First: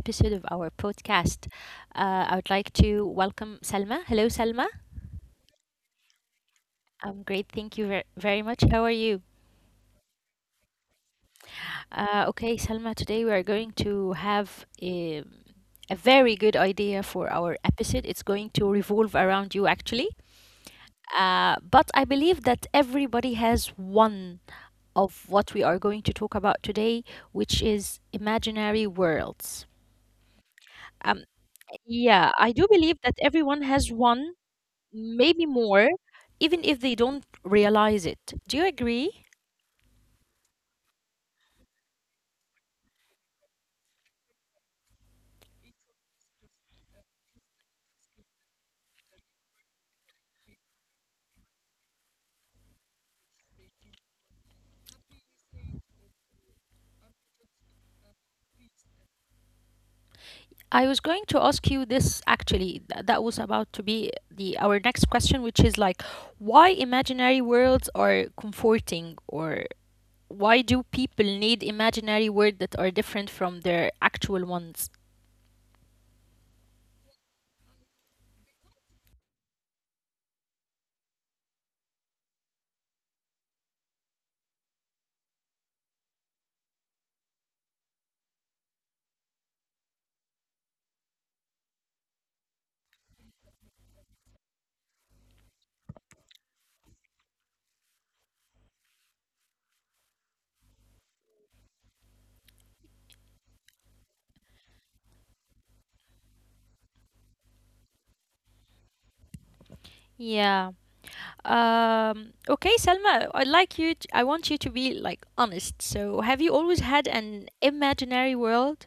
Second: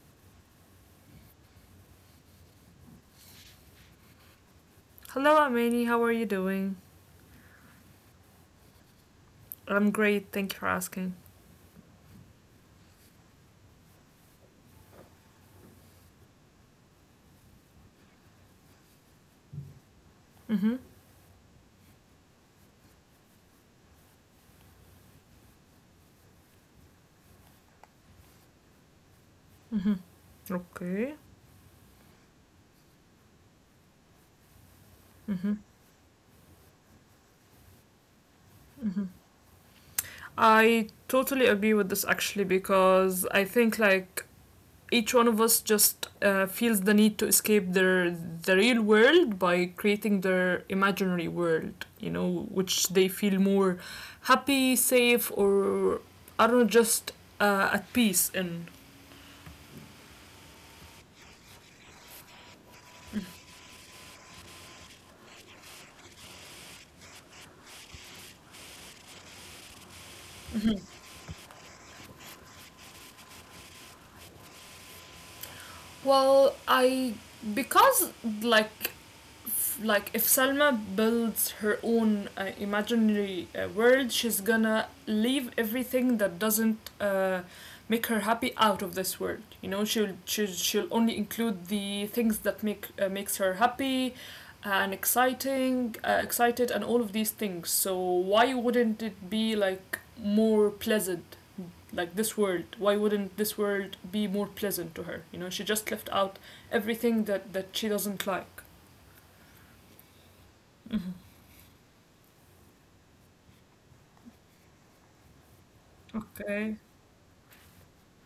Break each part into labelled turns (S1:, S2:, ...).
S1: episode of our podcast. I would like to welcome Salma. Hello, Salma.
S2: Hello, Amani. How are you doing?
S1: I'm great. Thank you very much. How are you?
S2: I'm great. Thank you for asking.
S1: Okay, Salma, today we are going to have a very good idea for our episode. It's going to revolve around you, actually.
S2: Mm-hmm.
S1: But I believe that everybody has one of what we are going to talk about today, which is imaginary worlds.
S2: Mm-hmm.
S1: Um,
S2: Okay.
S1: yeah, I do believe that everyone has one, maybe
S2: Mm-hmm.
S1: more, even if they don't realize it. Do you agree?
S2: Mm-hmm. I totally agree with this actually because I think like each one of us just feels the need to escape the real world by creating their imaginary world, which they feel more happy, safe, or I don't know, just at peace in.
S1: I was going to ask you this actually. That was about to be the our next question, which is like, why imaginary worlds are comforting, or why do people need imaginary worlds that are different from their actual ones?
S2: Well, I because like f- Like if Salma builds her own imaginary world, she's gonna leave everything that doesn't make her happy out of this world. You know, she'll only include the things that makes her happy and excited, and all of these things. So why wouldn't it be like more pleasant like this world, why wouldn't this world be more pleasant to her? You know, she just left out everything that she doesn't like.
S1: Yeah. Okay, Selma, I want you to be like honest. So, have you always had
S2: Okay.
S1: an imaginary world?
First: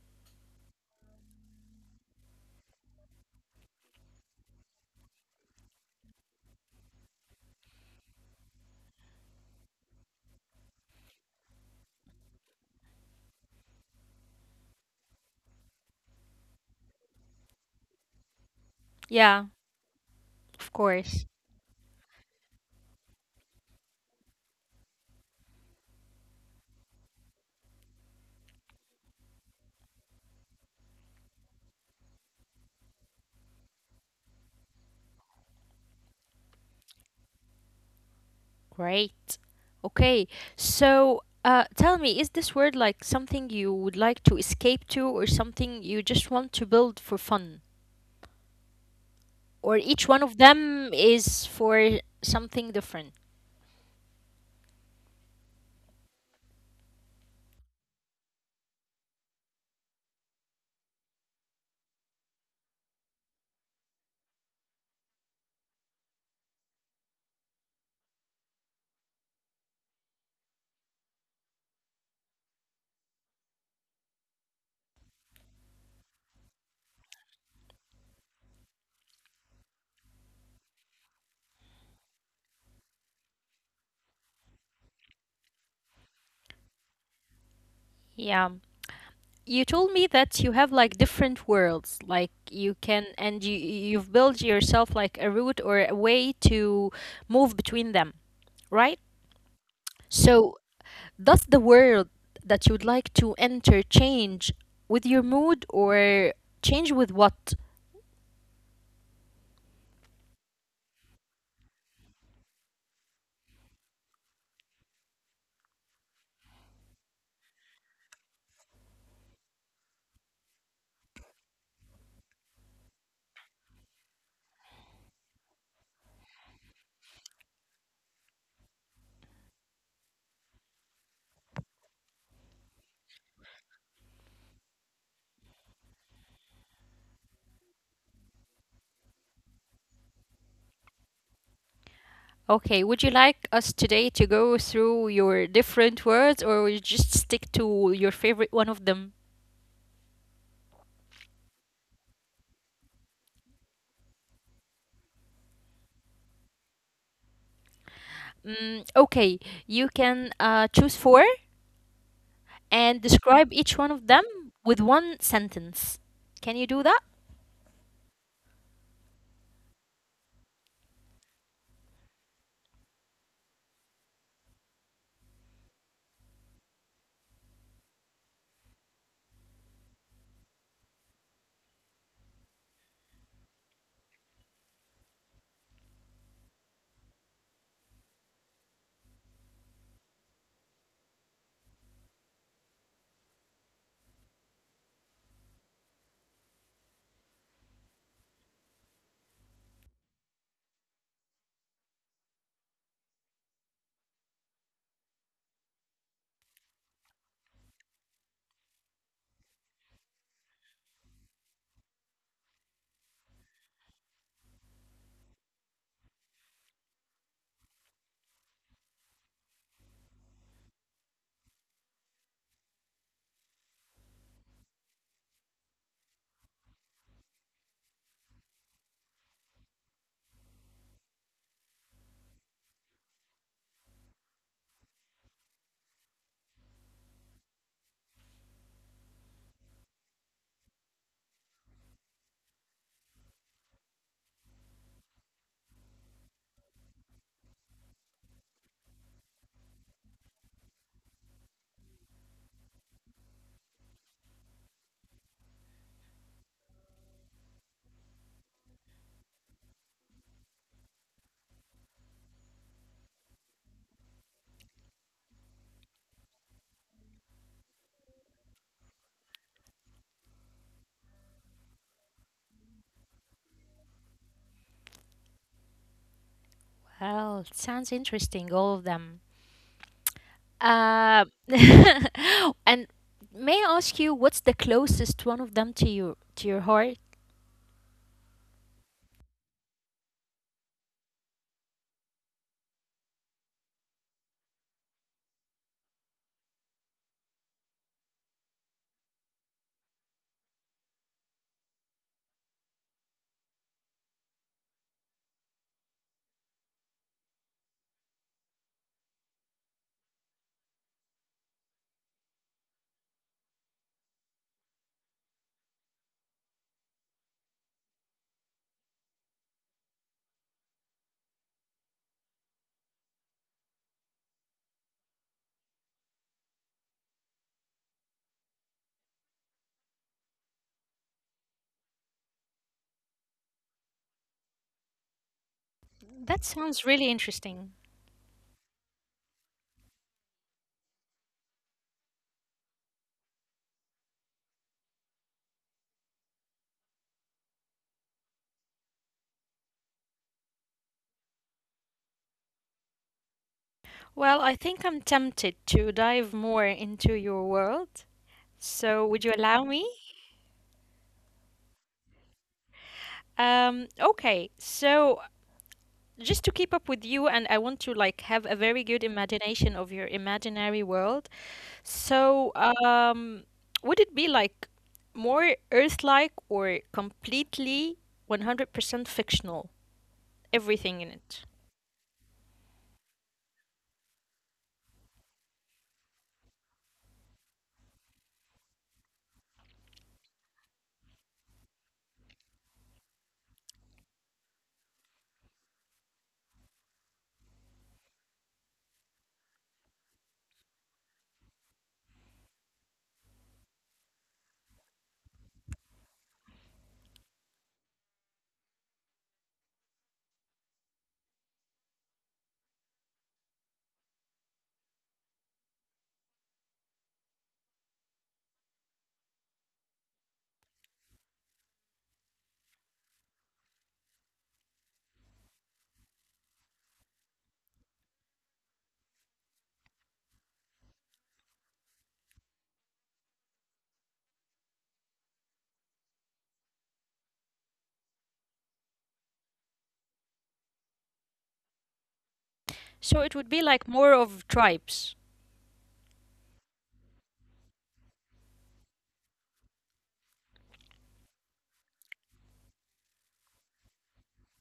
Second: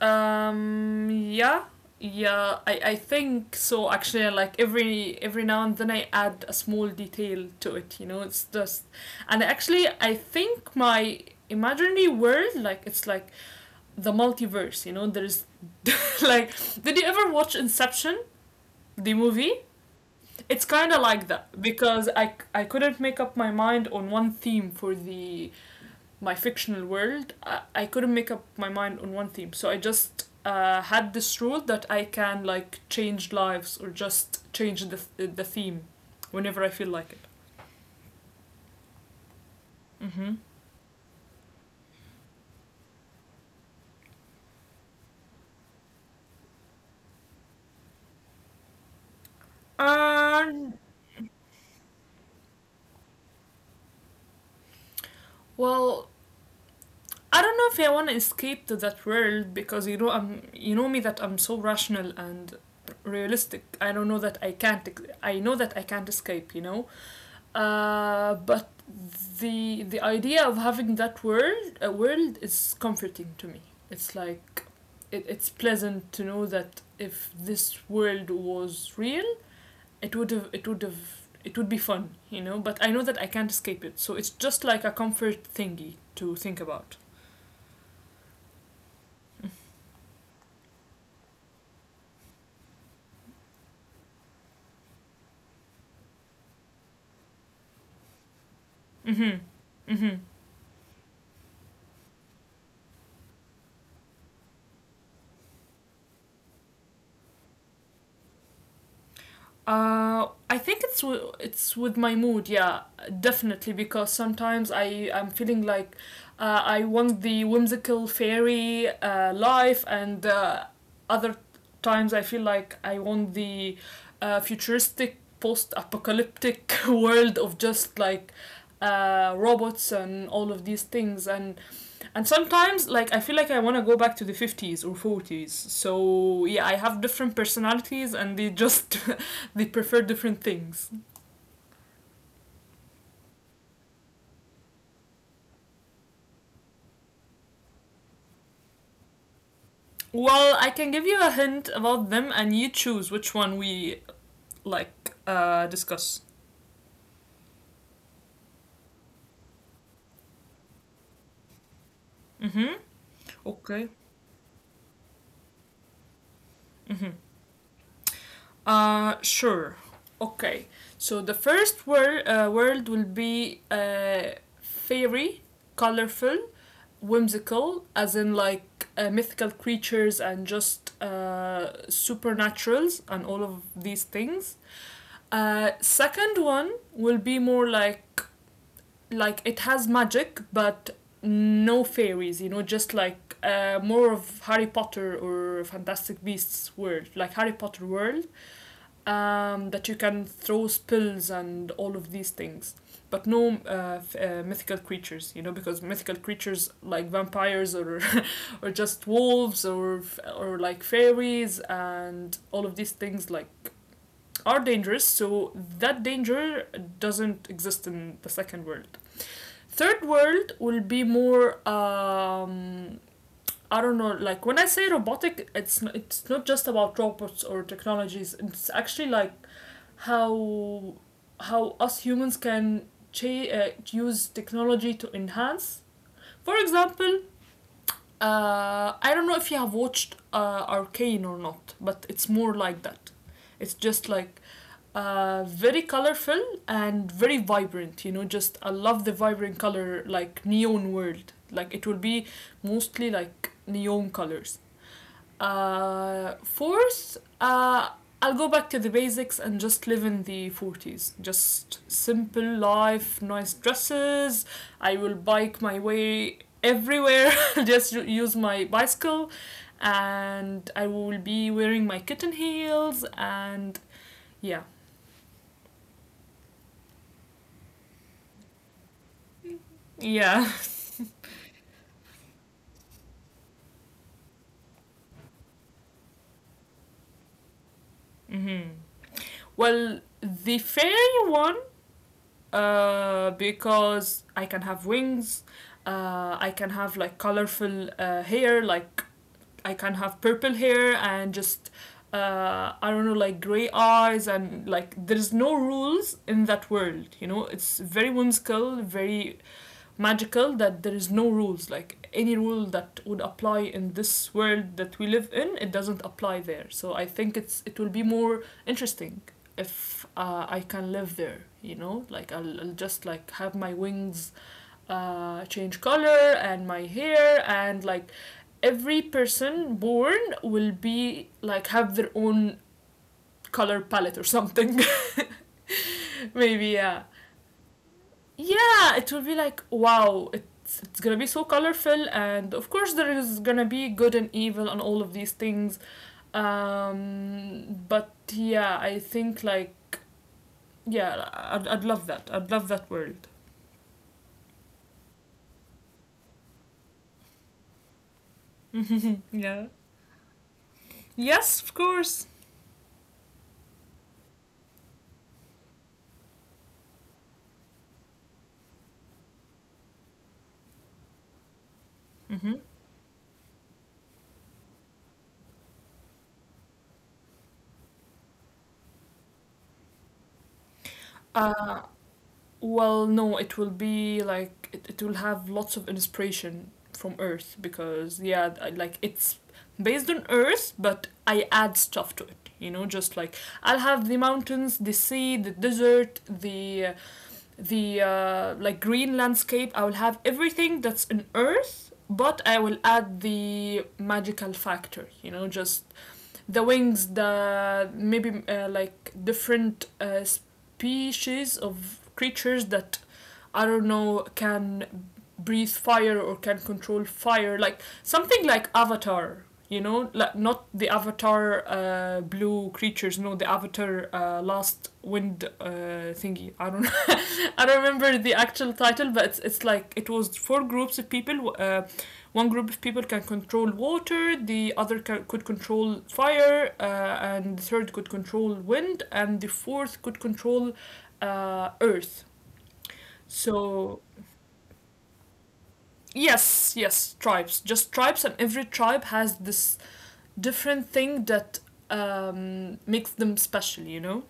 S2: Yeah, yeah, I think so actually. Like every now and then I add a small detail to it, you know. It's just, and actually I think my imaginary world, like it's like the multiverse, you know. There's like, did you ever watch Inception, the
S1: Yeah,
S2: movie?
S1: of
S2: It's kind of
S1: course.
S2: like that because I couldn't make up my mind on one theme for the my fictional world. I couldn't make up my mind on one theme, so I just had this rule that I can like change lives or just change the theme whenever I feel like it.
S1: Great. Okay.
S2: Mm-hmm.
S1: So, tell me, is this word like something you would like to escape to, or something you just want to build for fun? Or each one of them
S2: And
S1: is for something different?
S2: Well, I don't know if I want to escape to that world, because you know, I'm, you know me, that I'm so rational and realistic. I don't know that I can't. I know that I can't escape, you know. But the idea of having that world a world is comforting to me. It's like, it's pleasant to know that if this world was real, it would have, it would be fun, you know. But I know that I can't escape it, so it's just like a comfort thingy to think about.
S1: Yeah. You told me that you have like different worlds, like you can, and you you've built yourself like a route or a way to move between them, right?
S2: Mm-hmm. Mm-hmm.
S1: So does the world that you would like to enter change with your mood or change with what?
S2: I think it's w- It's with my mood, yeah, definitely. Because sometimes I'm feeling like, I want the whimsical fairy life, and other times I feel like I want the futuristic post-apocalyptic world of just like robots and all of these things, and sometimes like I feel like I want to go back to the 50s or forties. So yeah, I have different personalities, and they just they prefer different things.
S1: Okay, would you like us today to go through your different words, or we just stick to your favorite one of them?
S2: Well, I can give you a hint about them and you choose which one we discuss.
S1: Mm, okay, you can choose four and describe
S2: Mm-hmm.
S1: each one of them with
S2: Okay.
S1: one sentence. Can you do that?
S2: Mm-hmm. Sure. Okay. So the first word will be fairy, colorful, whimsical, as in like mythical creatures and just supernaturals and all of these things. Second one will be more like it has magic but no fairies, you know, just like more of Harry Potter or Fantastic Beasts world, like Harry Potter world, that you can throw spells and all of these things, but no mythical creatures, you know, because mythical creatures like vampires or or just wolves or like fairies and all of these things, like, are dangerous, so that danger doesn't exist in the second world. Third world will be more. I don't know. Like when I say robotic, it's not just about robots or technologies. It's actually like how how us humans can use technology to enhance. For example, I don't know if you have watched Arcane or not, but it's more like that. It's just like very colorful and very vibrant. You know, just I love the vibrant color, like neon world. Like it will be mostly like neon colors. Fourth, I'll go back to the basics and just live in the 40s. Just simple life, nice dresses. I will bike my way everywhere, just use my bicycle, and I will be wearing my kitten heels, and yeah.
S1: Well, it sounds interesting, all of them.
S2: Yeah.
S1: Uh, and may I ask you, what's the closest one of them to you, to your heart?
S2: Mm-hmm. Well, the fairy one, because I can have wings. I can have like colorful hair. Like I can have purple hair and just I don't know, like gray eyes, and like there's no rules in that world. You know, it's very whimsical, very magical, that there is no rules. Like any rule that would apply in this world that we live in, it doesn't apply there. So I think it will be more interesting if I can live there, you know, like I'll just like have my wings change color and my hair, and like every person born will be like have their own color palette or something.
S1: That
S2: Maybe,
S1: sounds
S2: yeah,
S1: really interesting.
S2: yeah. It will be like wow. It's gonna be so colorful, and of course there is gonna be good and evil and all of these things. But Yeah, I think like, yeah, I'd love that. I'd love that world.
S1: Well, I think I'm tempted to dive more into your world. So, would you allow me?
S2: Yeah. Yes, of course.
S1: Okay. So, just to keep up with you, and I want to like have a very good imagination of your imaginary world. So,
S2: Mm-hmm.
S1: would it be like more Earth-like or completely 100% fictional? Everything in it.
S2: Uh, no, it will be like, it will have lots of inspiration from Earth, because yeah, like it's based on Earth, but I add stuff to it. You know, just like I'll have the mountains, the sea, the desert, the like green landscape. I will have everything that's in Earth, but I will add the magical factor. You know, just the wings, the maybe like different species of creatures that I don't know can breathe fire or can control fire, like something like Avatar, you know, like not the Avatar blue creatures, no, the Avatar last wind thingy, I don't remember the actual title, but it's like it was four groups of people. One group of people can control water, the other could control fire, and the third could control wind, and the fourth could control earth.
S1: So it would be like more
S2: So,
S1: of tribes.
S2: yes, yes, tribes. Just tribes, and every tribe has this different thing that makes them special, you know?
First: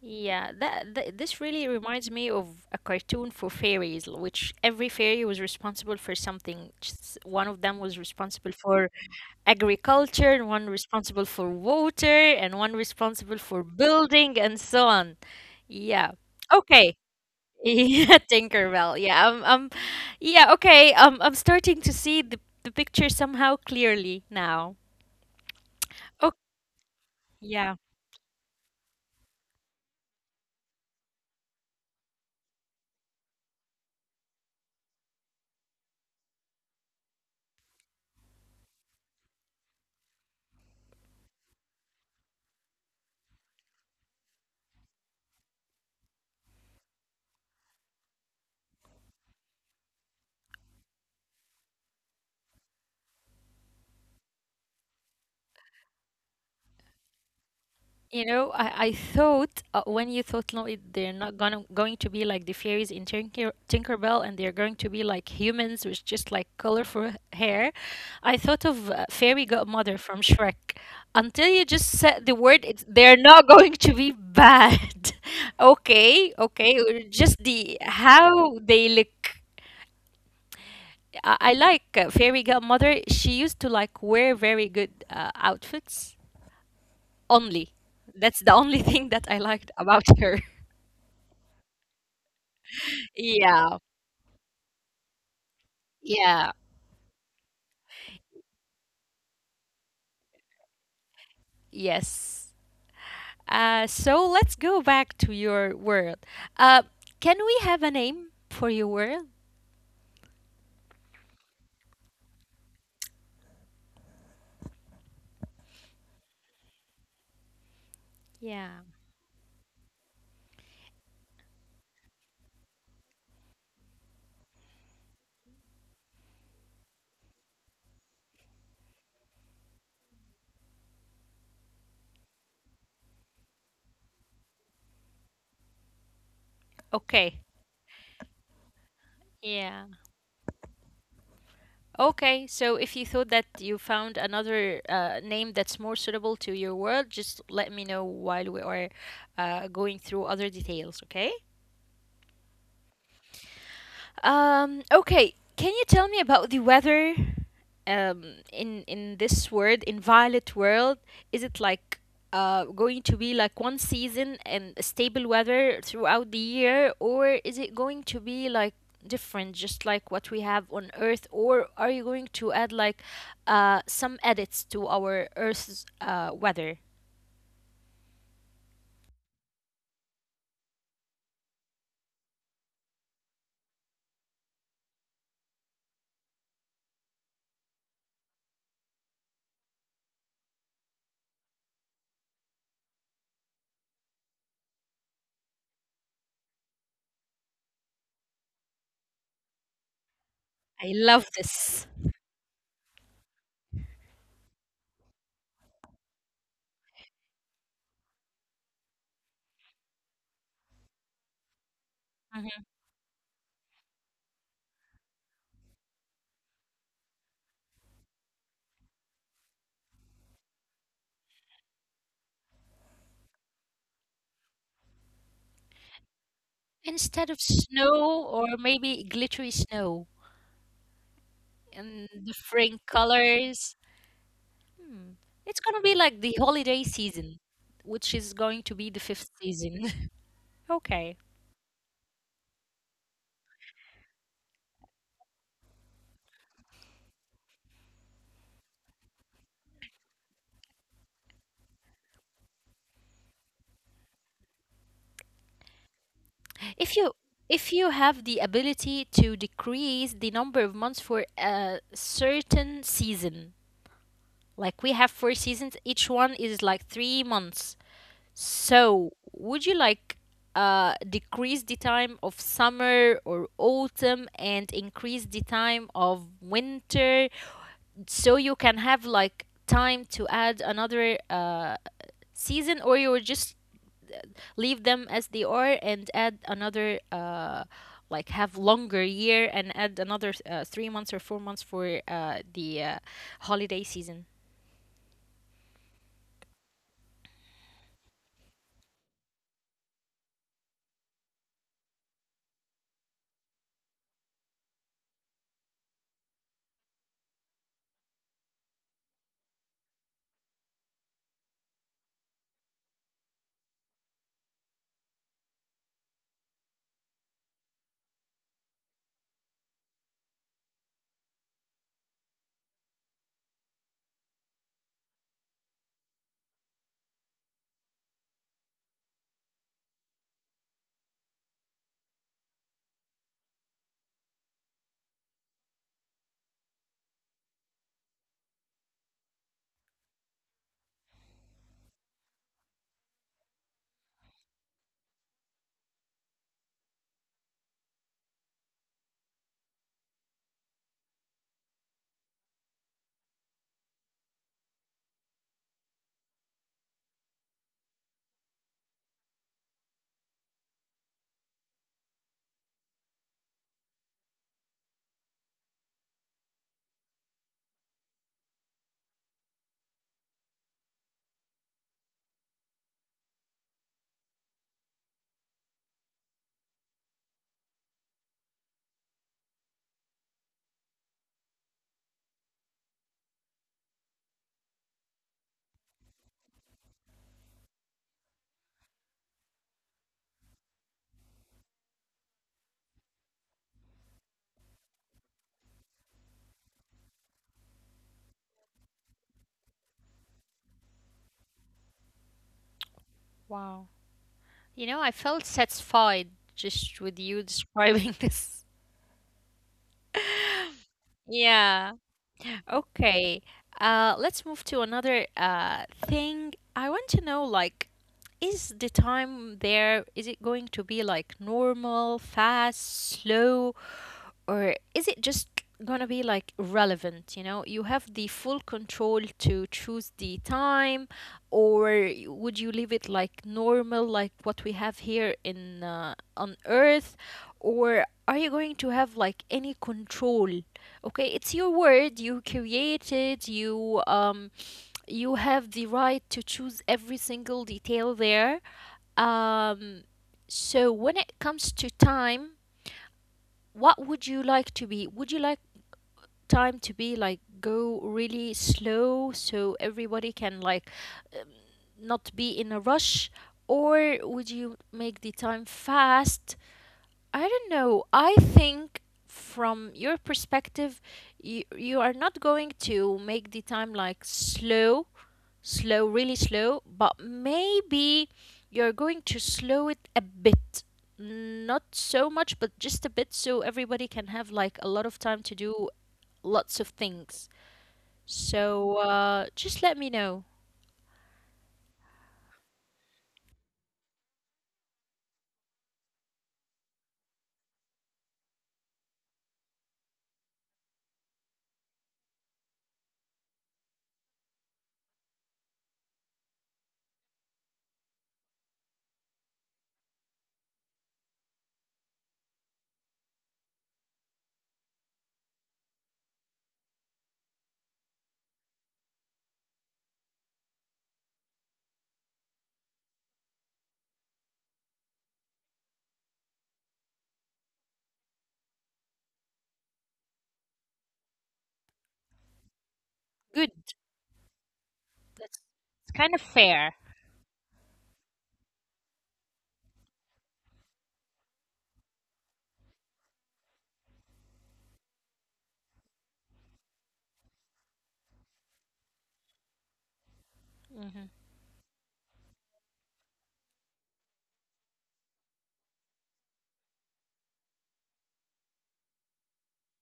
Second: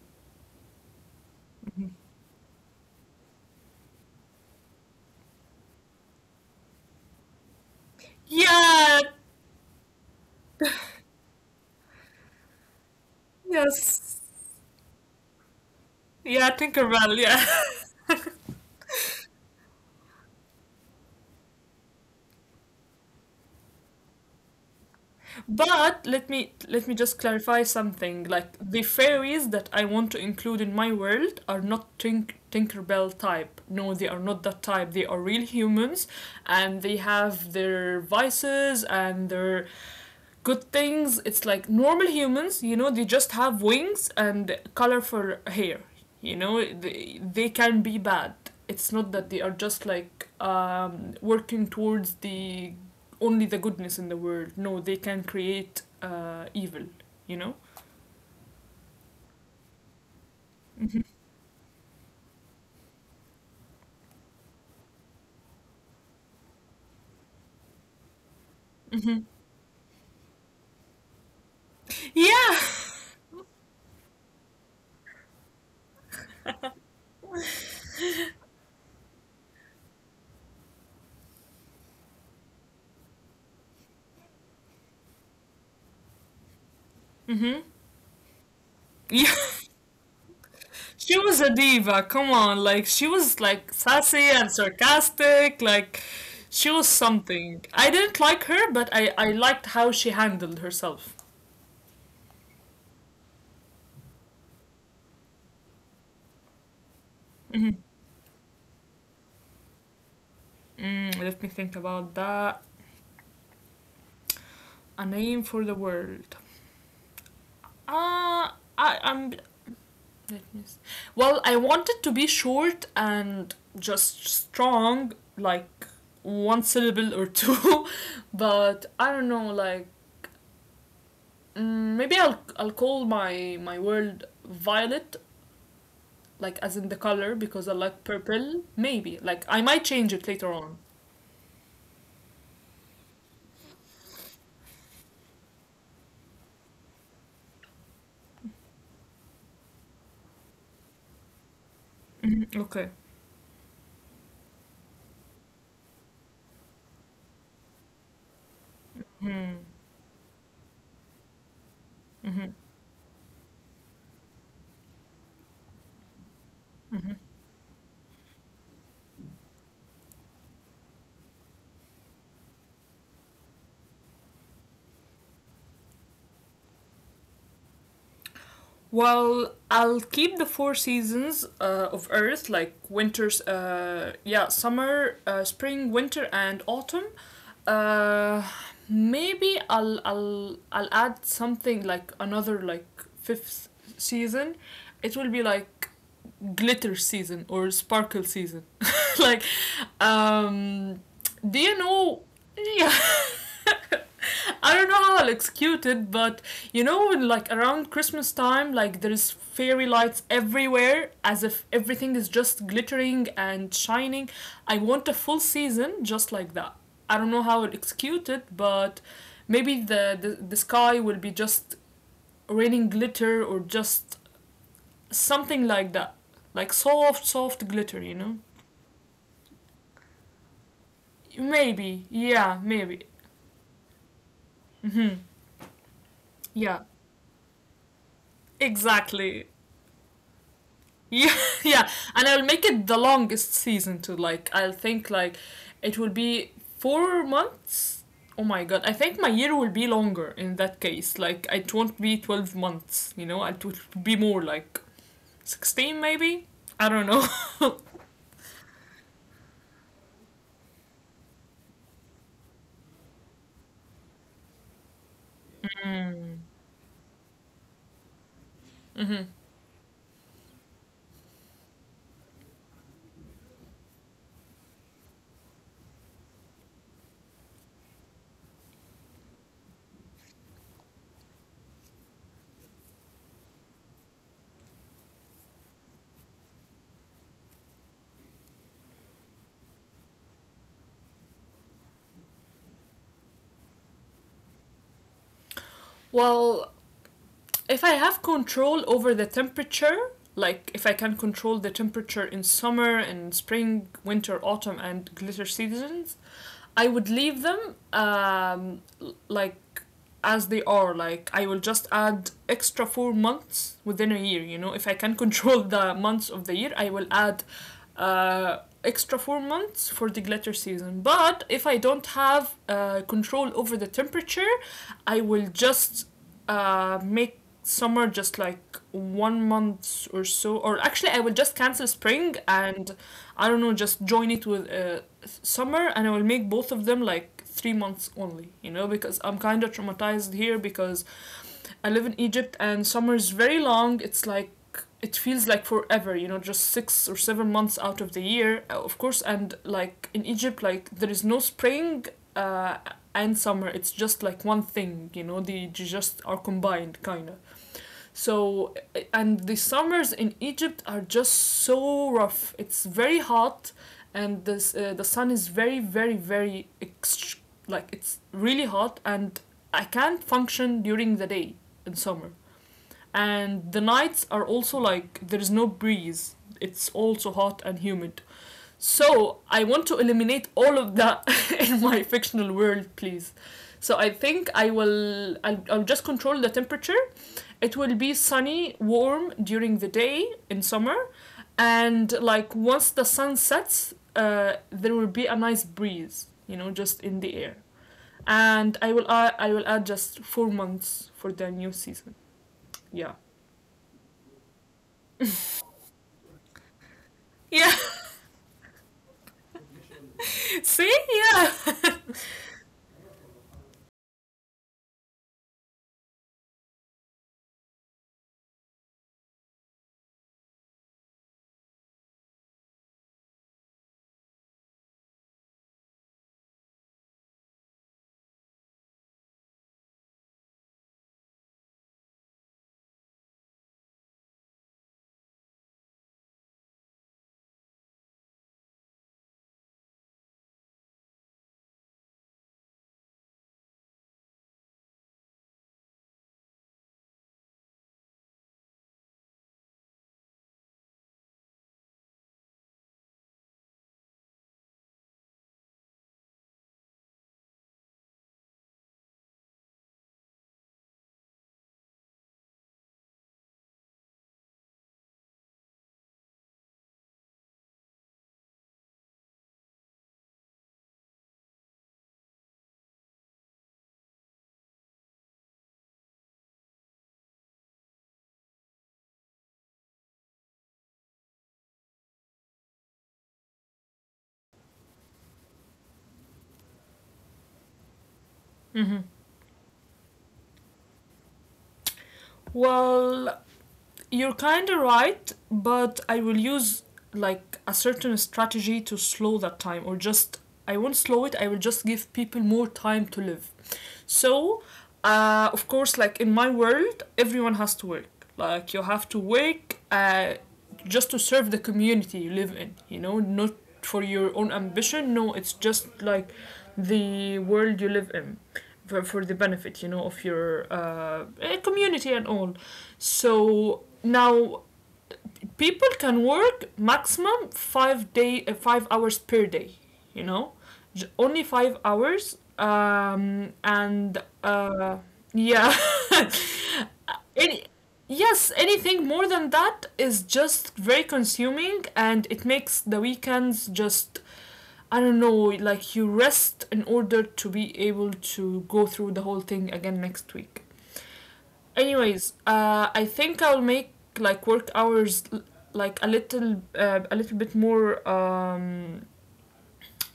S1: Yeah, this really reminds me of a cartoon for fairies, which every fairy was responsible for something. Just one of them was responsible for
S2: Yeah,
S1: agriculture, and one responsible for water, and one responsible for
S2: yes.
S1: building, and so on. Yeah.
S2: Yeah,
S1: Okay.
S2: Tinkerbell, yeah.
S1: Yeah, Tinkerbell. Yeah, I'm yeah, okay. I'm starting to see the picture somehow clearly now.
S2: But
S1: Okay.
S2: let me just
S1: Yeah.
S2: clarify something. Like the fairies that I want to include in my world are not Tinkerbell type. No, they are not that type. They are real humans, and they have their vices and their good things. It's like normal humans, you know, they just have wings and colorful hair. You know, they can be bad. It's not that they are just like working towards the only the goodness in the world. No, they can create evil. You know.
S1: You know, I thought when you thought no, they're not gonna going to be like the fairies in Tinkerbell, and they're going to be like humans with just like colorful hair. I thought of fairy godmother from Shrek. Until you just said the word, it's
S2: Yeah.
S1: they're not going to be bad. Okay, okay, or just the how they look. I like fairy godmother. She used to like wear very good outfits only.
S2: Mm-hmm.
S1: That's the only thing that I
S2: Yeah.
S1: liked about her.
S2: She was a diva. Come on, like she was
S1: Yeah,
S2: like sassy and sarcastic. Like
S1: yeah,
S2: she was something. I didn't like her, but I liked how she handled herself.
S1: yes. So let's go back to your world. Uh, can we have a name for your world?
S2: Mm, let me think about that. A name for the world.
S1: Yeah.
S2: Uh, I, I'm. Let me. S Well, I wanted to be short and just strong, like one syllable or two. But I don't know. Like mm, maybe I'll call my world Violet, like as in the
S1: Okay.
S2: color, because I like purple. Maybe
S1: Yeah.
S2: like I might change it later on.
S1: Okay. So if you thought that you found another name that's more suitable to your world, just let me know while we are going through other details. Okay.
S2: Okay.
S1: Okay, can you tell me about the weather in this world, in Violet world? Is it like going to be like one season and stable weather throughout the year, or is it going to be like different, just like what we have on Earth, or are you going to add like some edits to our Earth's weather?
S2: Well, I'll keep the four seasons of Earth, like winter, yeah, summer, spring, winter, and autumn. Uh, Maybe I'll add something like another, like fifth season. It will be like glitter season or sparkle season. Like,
S1: I love
S2: um,
S1: this.
S2: do you know, yeah. I don't know how I'll execute it, but you know, like around Christmas time, like there's fairy lights everywhere, as if
S1: Mhm.
S2: everything is just glittering and shining. I want a full season just like that. I don't know how I'll execute it, but maybe the sky will be just raining glitter or just something like that. Like
S1: Instead of
S2: soft, soft
S1: snow, or
S2: glitter, you know?
S1: maybe glittery snow. And
S2: Maybe.
S1: different
S2: Yeah, maybe.
S1: colors. Hmm. It's
S2: Hmm.
S1: gonna be like the holiday
S2: Yeah,
S1: season, which is going to be the fifth
S2: exactly.
S1: season. Okay.
S2: Yeah, yeah, and I'll make it the longest season too. Like I'll think like it will be 4 months. Oh my god, I think my year will be longer in that case. Like it won't be 12 months. You know, it would be more like 16 maybe. I
S1: If
S2: don't
S1: you
S2: know.
S1: if you have the ability to decrease the number of months for a certain season, like we have four seasons, each one is like 3 months.
S2: Mm-hmm.
S1: So would you like decrease the time of summer or autumn and increase the time of winter so you can have like time to add another season, or you will just leave them as they are and add another like have longer year and add another 3 months or 4 months for the holiday season.
S2: Well, if I have control over the temperature, like if I can control the temperature in summer and spring, winter, autumn, and glitter seasons, I would leave them, like, as they are. Like I will just add extra 4 months within a year. You know, if I can control the months of the year, I will add extra 4 months for the glitter season. But if I don't have control over the temperature, I will just make summer just like 1 month or so. Or actually, I will just cancel spring and, I don't know, just join it with summer, and I will make both of them like 3 months only, you know, because I'm kind of traumatized here because I live in Egypt and summer is very long. It's like it feels like forever, you know, just 6 or 7 months out of the year, of course. And like in Egypt, like, there is no spring uh, and summer. It's just like one thing, you know. They just are combined, kind of. So, and the summers in Egypt are just so rough. It's very hot, and the sun is very, very, very like it's really hot, and I can't function during the day in summer. And the nights are also like there's no breeze. It's also hot and humid. So I want to eliminate all of that in my fictional world, please. So I think I will. I'll just control the temperature. It will be sunny, warm during the day in summer, and like once the sun sets, there will be a nice breeze. You know, just in the air. And I will add just 4 months for the new season. Yeah.
S1: Wow. You know, I felt satisfied just with you
S2: Yeah.
S1: describing this.
S2: See? Yeah.
S1: Yeah. Okay, let's move to another thing. I want to know, like, is the time there, is it going to be like normal, fast, slow? Or is it just gonna be like relevant? You know, you have the full control to choose the time, or would you leave it like normal like what we have here in on Earth, or are you going to have like any control? Okay, it's your word, you created you. You have the right to choose every single detail there. um so when it comes to time, what would you like to be? Would you like time to be like go really slow so everybody can like um, not be in a rush, or would you make the time fast? I don't know, I think from your perspective, you are not going to make the time like slow slow really slow, but maybe you're going to slow it a bit, not so much but just a bit so everybody can have like a lot of time to do lots of things. So just let me know.
S2: Well, you're kind of right, but I will use like a certain strategy to slow that time. Or just, I won't slow it, I will just give people more time to live. So, of course, like in my world, everyone has to work. Like, you have to work. Just to serve the community you live in, you know, not for your own ambition. No, it's just like the world you live in for, the benefit, you know, of your community and all. So now people can work maximum 5 hours per day, you know. Only 5 hours,
S1: Good.
S2: and
S1: That's
S2: yeah.
S1: It's kind of fair.
S2: any Yes, anything more than that is just very consuming, and it makes the weekends just, I don't know, like you rest in order to be able to go through the whole thing again next week.
S1: Hmm.
S2: Anyways, I think I'll make like work hours like a little bit more,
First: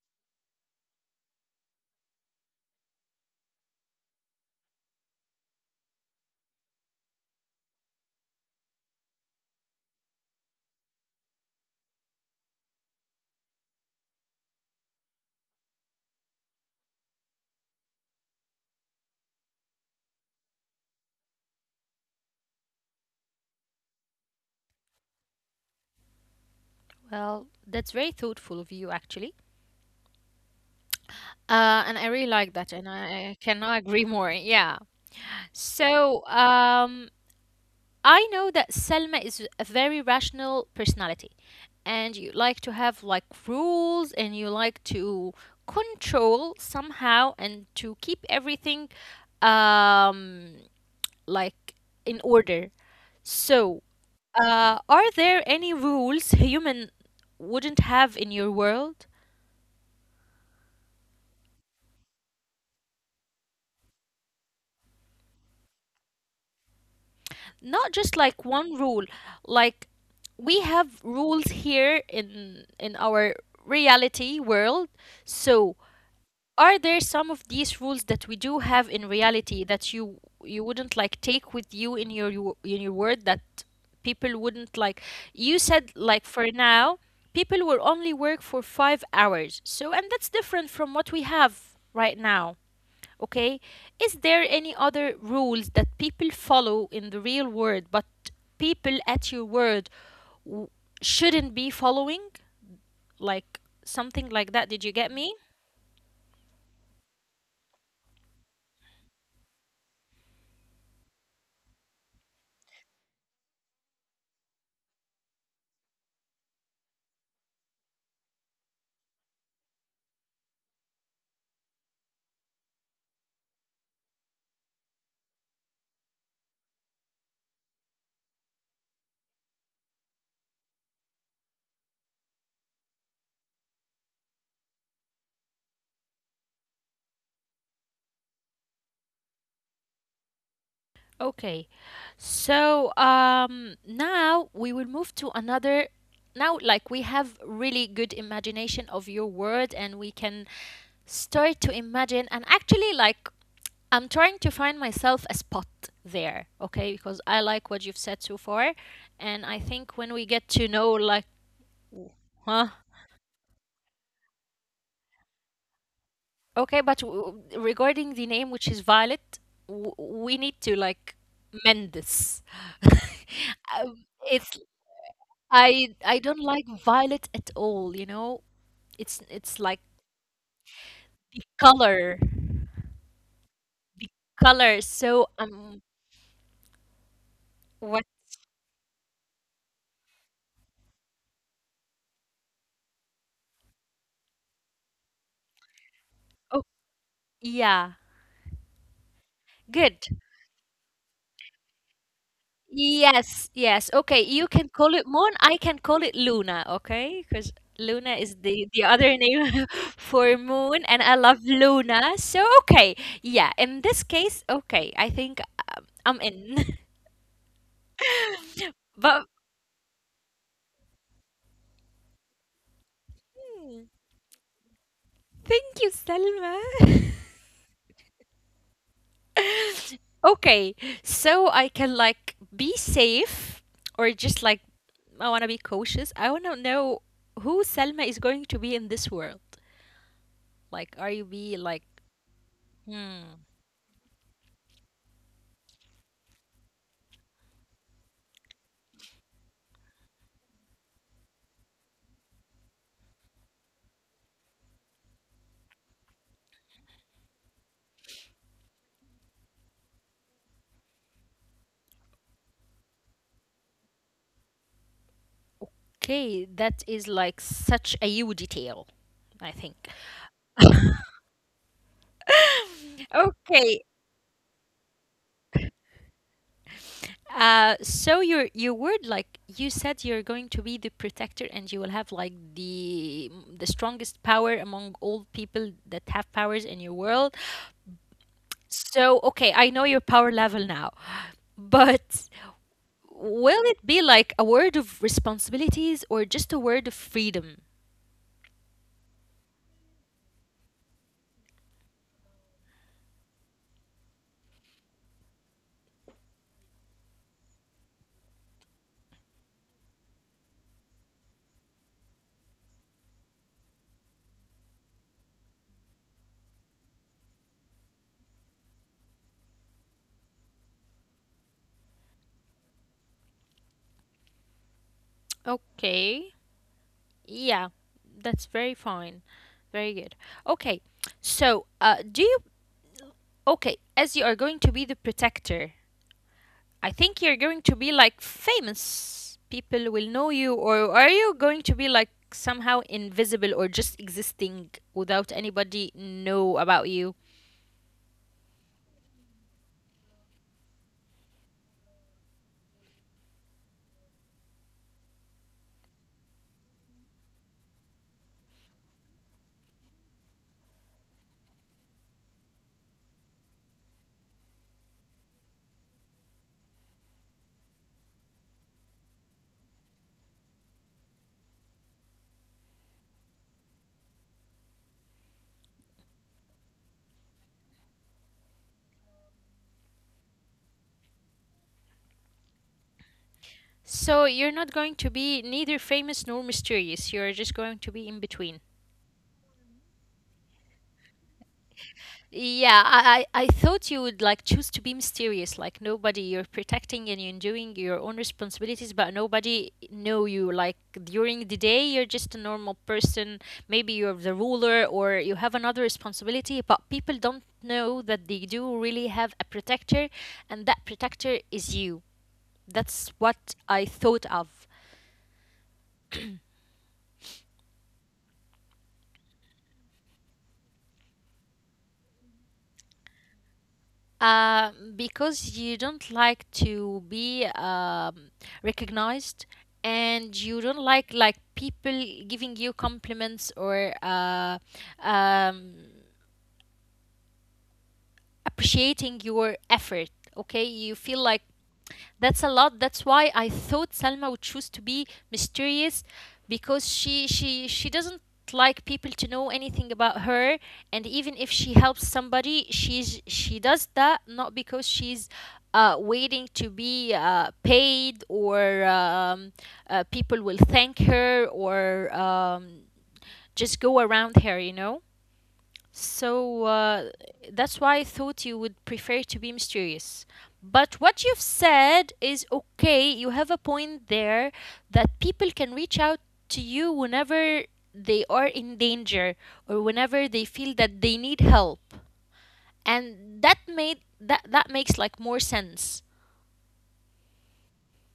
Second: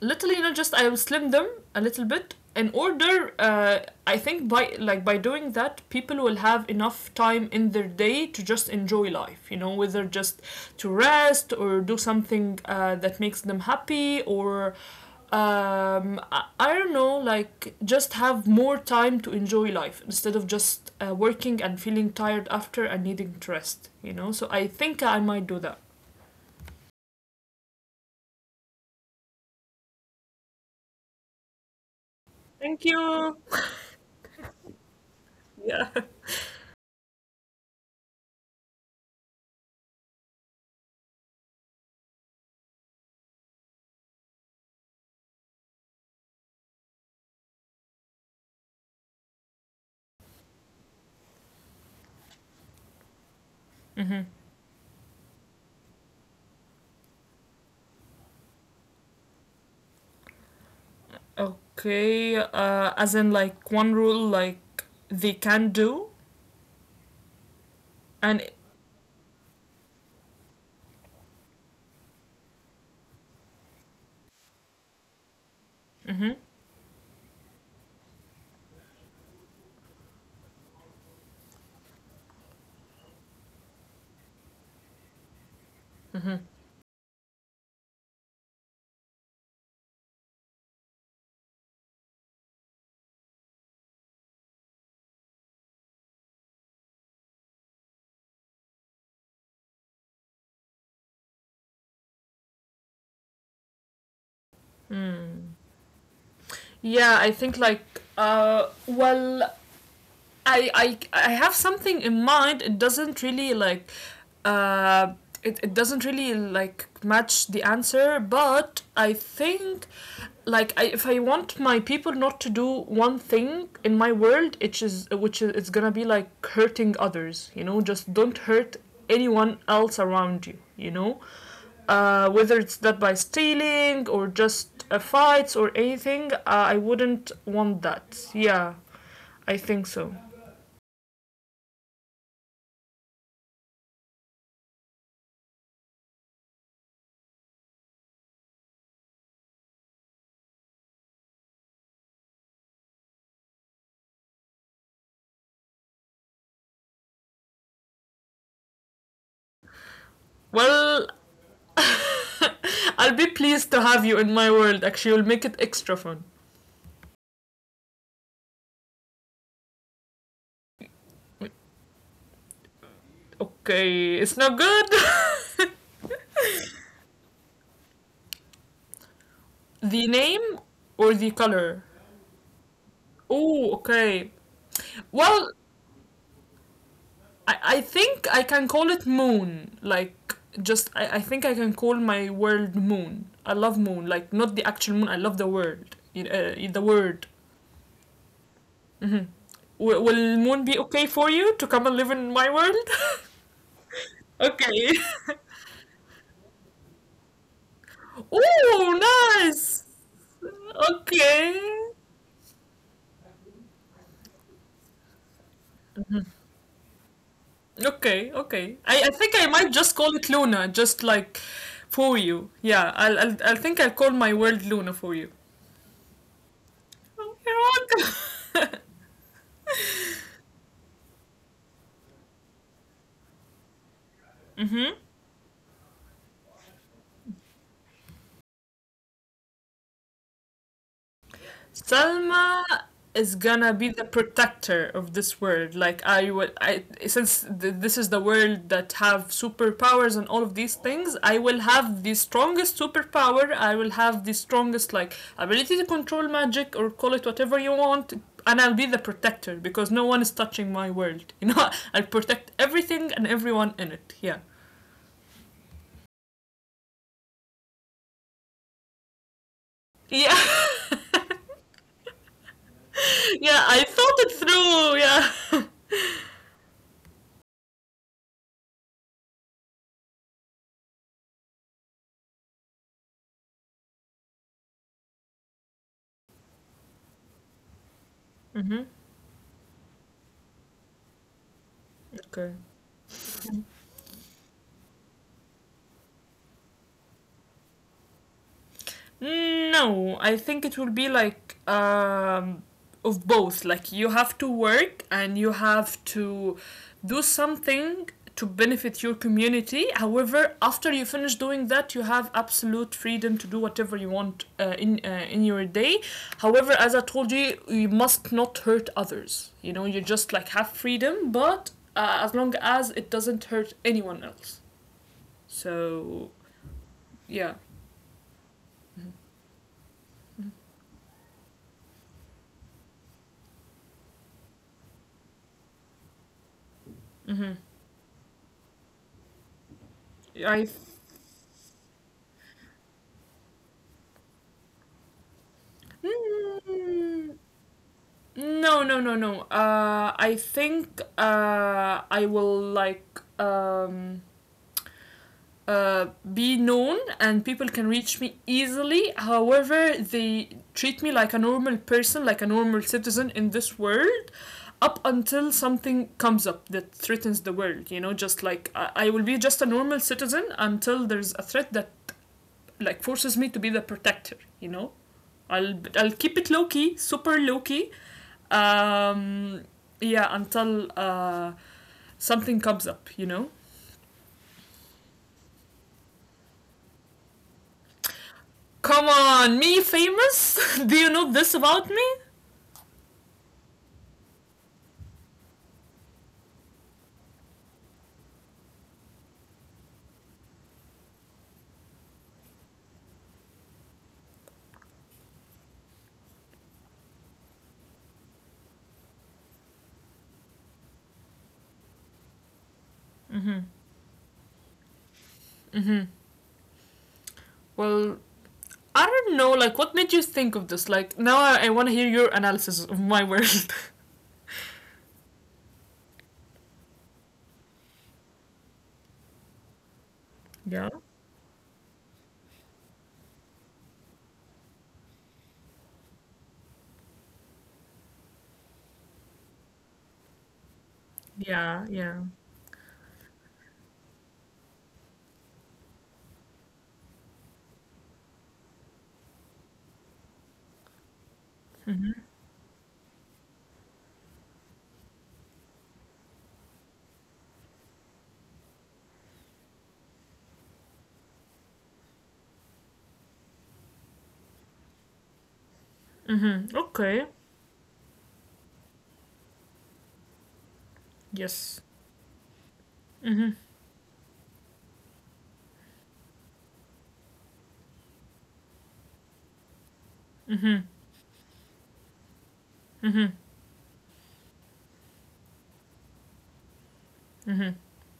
S2: literally, you know. Just I will slim them a little bit in order I think by doing that, people will have enough time in their day to just enjoy life, you know, whether just to rest or do something that makes them happy. Or I don't know, like, just have more time to enjoy life instead of just working and feeling tired after and needing to rest, you know. So I think I might do that.
S1: Well, that's very thoughtful of you, actually. And I really like that,
S2: Thank
S1: and
S2: you.
S1: I cannot agree more. Yeah.
S2: Yeah.
S1: So, I know that Selma is a very rational personality, and you like to have like rules, and you like to control somehow, and to keep everything, um, like in order. So, are there any rules human wouldn't have in your world?
S2: Okay, as in like one rule like they can do,
S1: Not just
S2: and
S1: like one rule, like we have rules here in our reality world. So, are there some of these rules that we do have in reality that you wouldn't like take with you in your in your world that people wouldn't like? You said like for now, people will only work for 5 hours. So, and that's different from what we have right now. Okay, is there any other rules that people follow in the real world, but people at your word w- shouldn't be following, like something like that? Did you get me?
S2: yeah, I think like well, I have something in mind. Uh it doesn't really like match the answer, but I think, like, if I want my people not to do one thing in my world, it is which is it's gonna be like hurting others. You know, just don't hurt anyone else around you. You know, whether it's that by stealing or just fights or anything. I wouldn't want that. Yeah, I think so.
S1: Okay. So, now we will move to another. Now, like we have really good imagination of your word, and we can start to imagine. And actually, like I'm trying to find myself a spot there. Okay, because I like what you've said so far, and I think when we get to know,
S2: Well,
S1: like, w- huh?
S2: I'll be pleased to have you in my world. Actually, you'll make it extra fun.
S1: Okay, but regarding the name, which is Violet, we need to like mend this. Um,
S2: Okay, it's not
S1: it's
S2: good.
S1: I don't like violet at all, you know? It's like
S2: The name or the
S1: the
S2: color?
S1: color,
S2: Oh,
S1: the
S2: okay.
S1: color. So
S2: Well,
S1: um,
S2: I
S1: what?
S2: think I can call it Moon. Like, just, I think I can call my world Moon. I love Moon. Like, not the actual moon, I love the word.
S1: Oh,
S2: The word.
S1: yeah.
S2: Hmm.
S1: Good.
S2: Will Moon be okay for you to come and live in my world?
S1: Yes, yes. Okay, you can
S2: Okay.
S1: call it Moon, I can call it Luna, okay? Because Luna is the other
S2: Oh,
S1: name
S2: nice.
S1: for moon, and I love
S2: Okay.
S1: Luna. So okay. Yeah, in this case, okay. I think I'm in.
S2: Okay, okay. I
S1: But
S2: think I might just call it Luna, just like for you. Yeah, I think
S1: mm,
S2: I'll call my world Luna for you.
S1: thank you, Selma.
S2: Oh, you're welcome.
S1: Okay, so I can like be safe, or just like I want to be cautious. I want to know who Selma is going to be in this world. Like, are you be like,
S2: Selma is
S1: hmm,
S2: gonna be the protector of this world. Like I will, I since th- this is the world that have superpowers and all of these things, I will have the strongest superpower. I will have the strongest like ability to control magic or call it whatever you want. And I'll be the protector because no one is touching my world. You know, I'll protect everything and everyone in it. Yeah.
S1: okay, that is like such a you detail, I think.
S2: Yeah. Yeah, I
S1: Okay,
S2: thought it through. Yeah.
S1: so you're you would like you said you're going to be the protector and you will have like the strongest power among all people that have powers in your world. So, okay, I know your power level now, but
S2: Okay.
S1: will it be like a word of responsibilities or just a word of freedom?
S2: No, I think it will be like of both. Like you have to work and you have to do something to benefit your community. However, after you finish doing that, you have absolute freedom to do whatever you want, in your day. However, as I told you, you must not hurt others. You know, you just like have freedom, but as long as it doesn't hurt anyone else. So
S1: Okay.
S2: yeah.
S1: Yeah, that's very fine. Very good. Okay, so do you, okay, as you are going to be the protector, I think you're
S2: Hmm.
S1: going to be like famous. People will know you,
S2: I
S1: or are you going to be like somehow invisible or just existing without anybody know about you?
S2: Mm, no, no, no, no. I think I will like uh, be known, and people can reach me easily. However, they treat me like a normal person, like a normal citizen in this world. Up until something comes up that threatens the world, you know, just like I will be just a normal citizen until there's a threat that like forces me to be the protector, you know. I'll keep it low key, super low key, um, yeah, until something comes up, you know?
S1: So you're not going to be neither famous nor mysterious. You're just going to be in between.
S2: Come on, me famous? Do you know this about me?
S1: Yeah, I thought you would like choose to be mysterious, like nobody. You're protecting and you're doing your own responsibilities, but nobody know you. Like during the day, you're just a normal person. Maybe you're the ruler or you have another responsibility, but people don't know that they do really have a protector, and that protector is you. That's what I thought of.
S2: Well, I don't know, like, what made you think of this? Like, now I want to hear your analysis of my world.
S1: Because you don't like to be recognized and you don't
S2: Yeah?
S1: like people giving you compliments or um, appreciating your effort, okay, you feel like
S2: Yeah, yeah.
S1: that's a lot. That's why I thought Salma would choose to be mysterious because she doesn't like people to know anything about her, and even if she helps somebody, she does that not because she's waiting to be paid, or people will thank her, or just go around her, so
S2: Mm-hmm.
S1: uh,
S2: Okay.
S1: that's why I thought you would prefer to be mysterious. But what you've
S2: Yes.
S1: said is okay. You
S2: Mm-hmm.
S1: have a point there that people can reach out to you whenever they are in danger or whenever they
S2: Mm-hmm.
S1: feel that they need help.
S2: Mm-hmm.
S1: And that made that that makes like more sense.
S2: Mm-hmm.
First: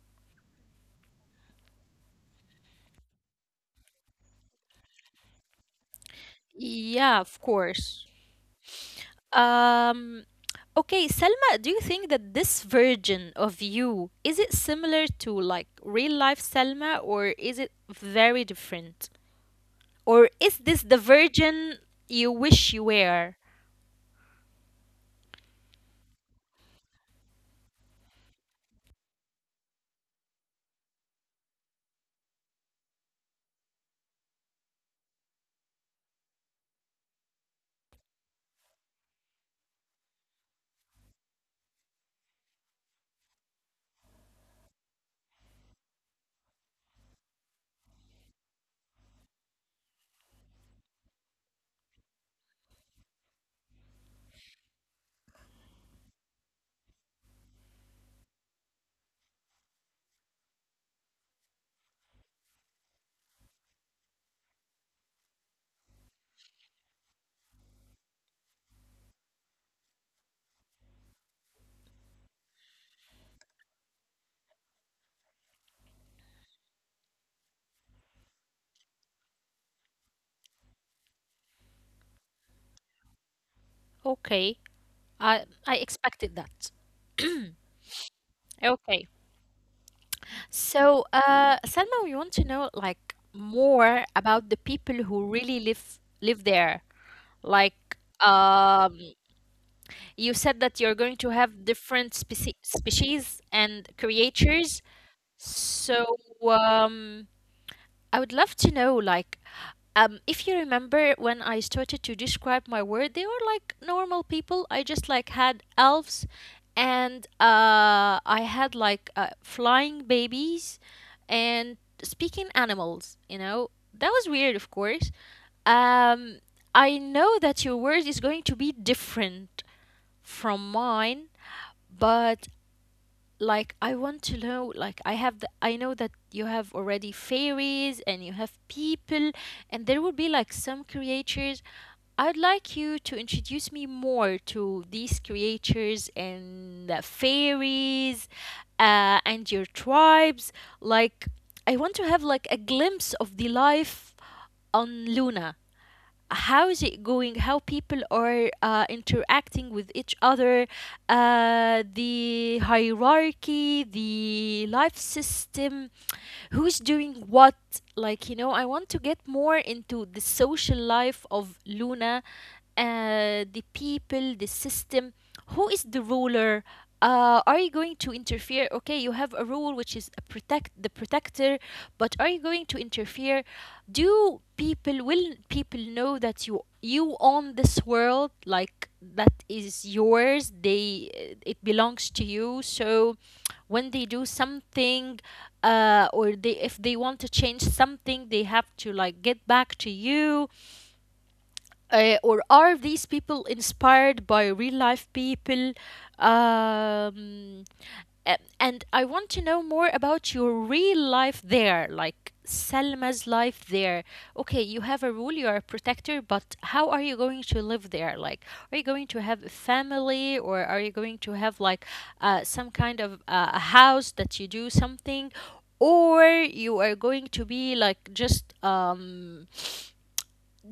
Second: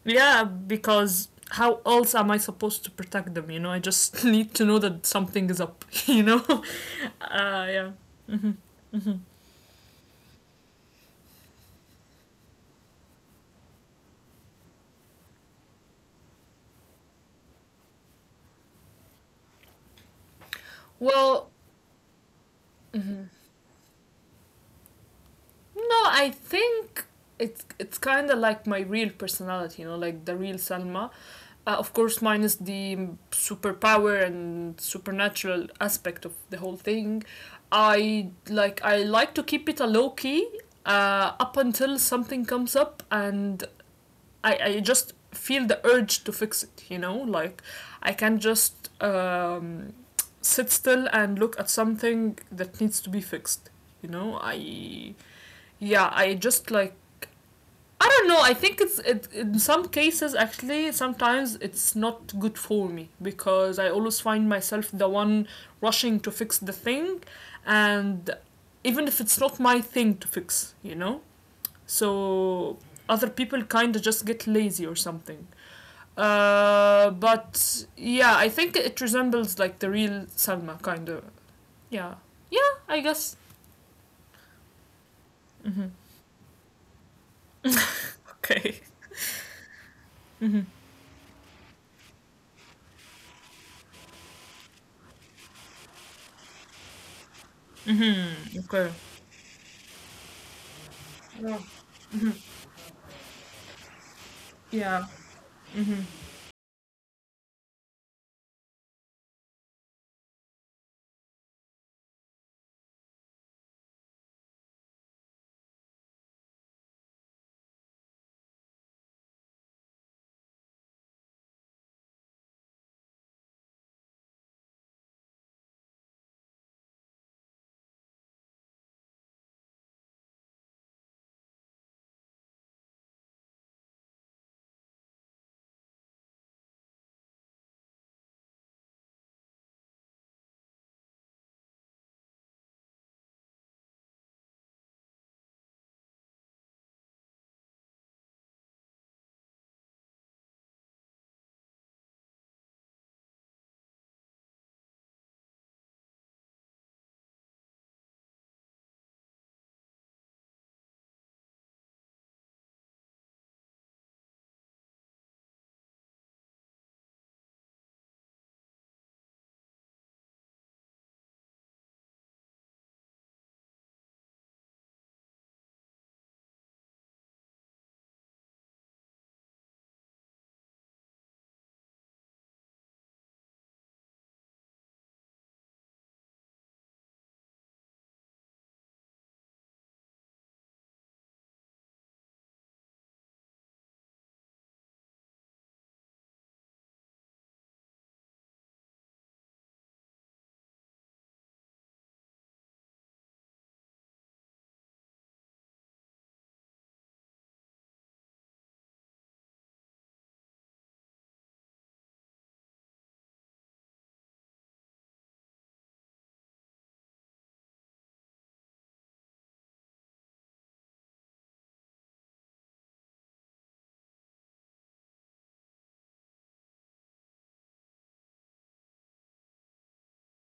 S2: Yeah, because how else am I supposed to protect them? You know, I just need to know that something is up, you know?
S1: Yeah, of
S2: Yeah.
S1: course.
S2: Mm-hmm.
S1: Um, okay, Selma, do you think that this version of you is it similar to like real life Selma, or is it very different? Or is this the
S2: Well,
S1: version you wish you were?
S2: no, I think it's kind of like my real personality, you know, like the real Salma. Of course, minus the superpower and supernatural aspect of the whole thing. I like to keep it a low key up until something comes up, and I just feel the urge to fix it. You know, like I can just sit still and look at something that needs to be fixed. You know, I yeah, I just like I don't know. I think in some cases, actually sometimes it's not good for me because I always find myself the one rushing to fix the thing, and even if it's not my thing to fix, you know? So other people kind of just get lazy or something. But yeah, I think it resembles like the real Salma, kind of. Yeah. Yeah, I guess.
S1: Okay, I expected that.
S2: Okay.
S1: Okay.
S2: Mm-hmm.
S1: So, Selma, we want to know like more about the people who really live there. Like,
S2: Okay.
S1: you said that you're going to have
S2: Yeah.
S1: different species and creatures.
S2: Yeah.
S1: So, um, I would love to know, like, if you remember when I started to describe my world, they were like normal people. I just like had elves, and I had like flying babies and speaking animals. You know, that was weird, of course. Um, I know that your world is going to be different from mine, but like I want to know, like I have the, I know that you have already fairies and you have people, and there will be like some creatures. I'd like you to introduce me more to these creatures and the fairies and your tribes. Like, I want to have like a glimpse of the life on Luna. How is it going, how people are interacting with each other, the hierarchy, the life system, who's doing what. Like, you know, I want to get more into the social life of Luna, the people, the system, who is the ruler? Are you going to interfere? Okay, you have a rule which is a protector, but are you going to interfere? Do people, will people know that you own this world, like that is yours? They, it belongs to you. So when they do something, or they, if they want to change something, they have to like get back to you, or are these people inspired by real life people? Um, and I want to know more about your real life there, like Selma's life there. Okay, you have a rule, you are a protector, but how are you going to live there? Like, are you going to have a family, or are you going to have like some kind of a house that you do something? Or you are going to be like just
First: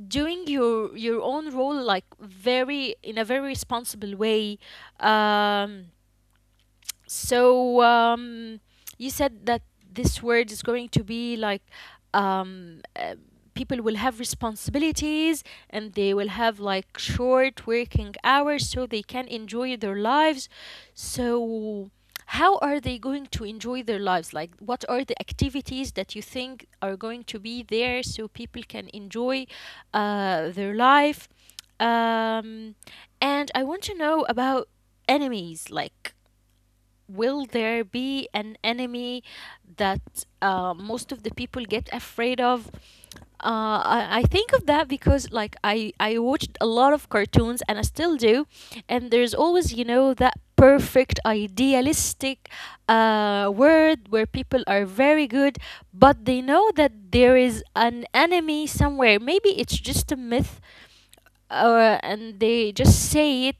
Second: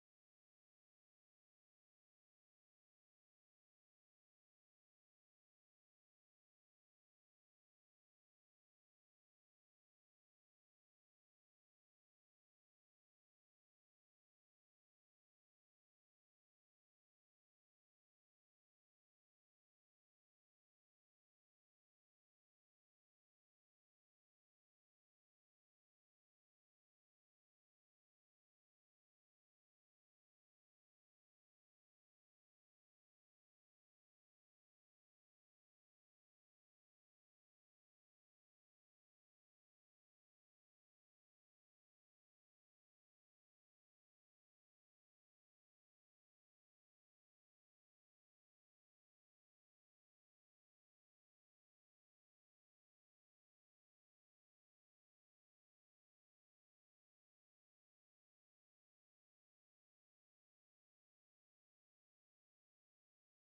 S1: doing your own role like very in a very responsible way. Um so um, you said that this word is going to be like, um, uh, people will have responsibilities and they will have like short working hours so they can enjoy their lives. So how are they going to enjoy their lives? Like what are the activities that you think are going to be there so people can enjoy their life? Um, and I want to know about enemies. Like, will there be an enemy that most of the people get afraid of? I think of that because like I watched a lot of cartoons and I still do, and there's always you know that perfect idealistic word where people are very good, but they know that there is an enemy somewhere. Maybe it's just a myth, and they just say it.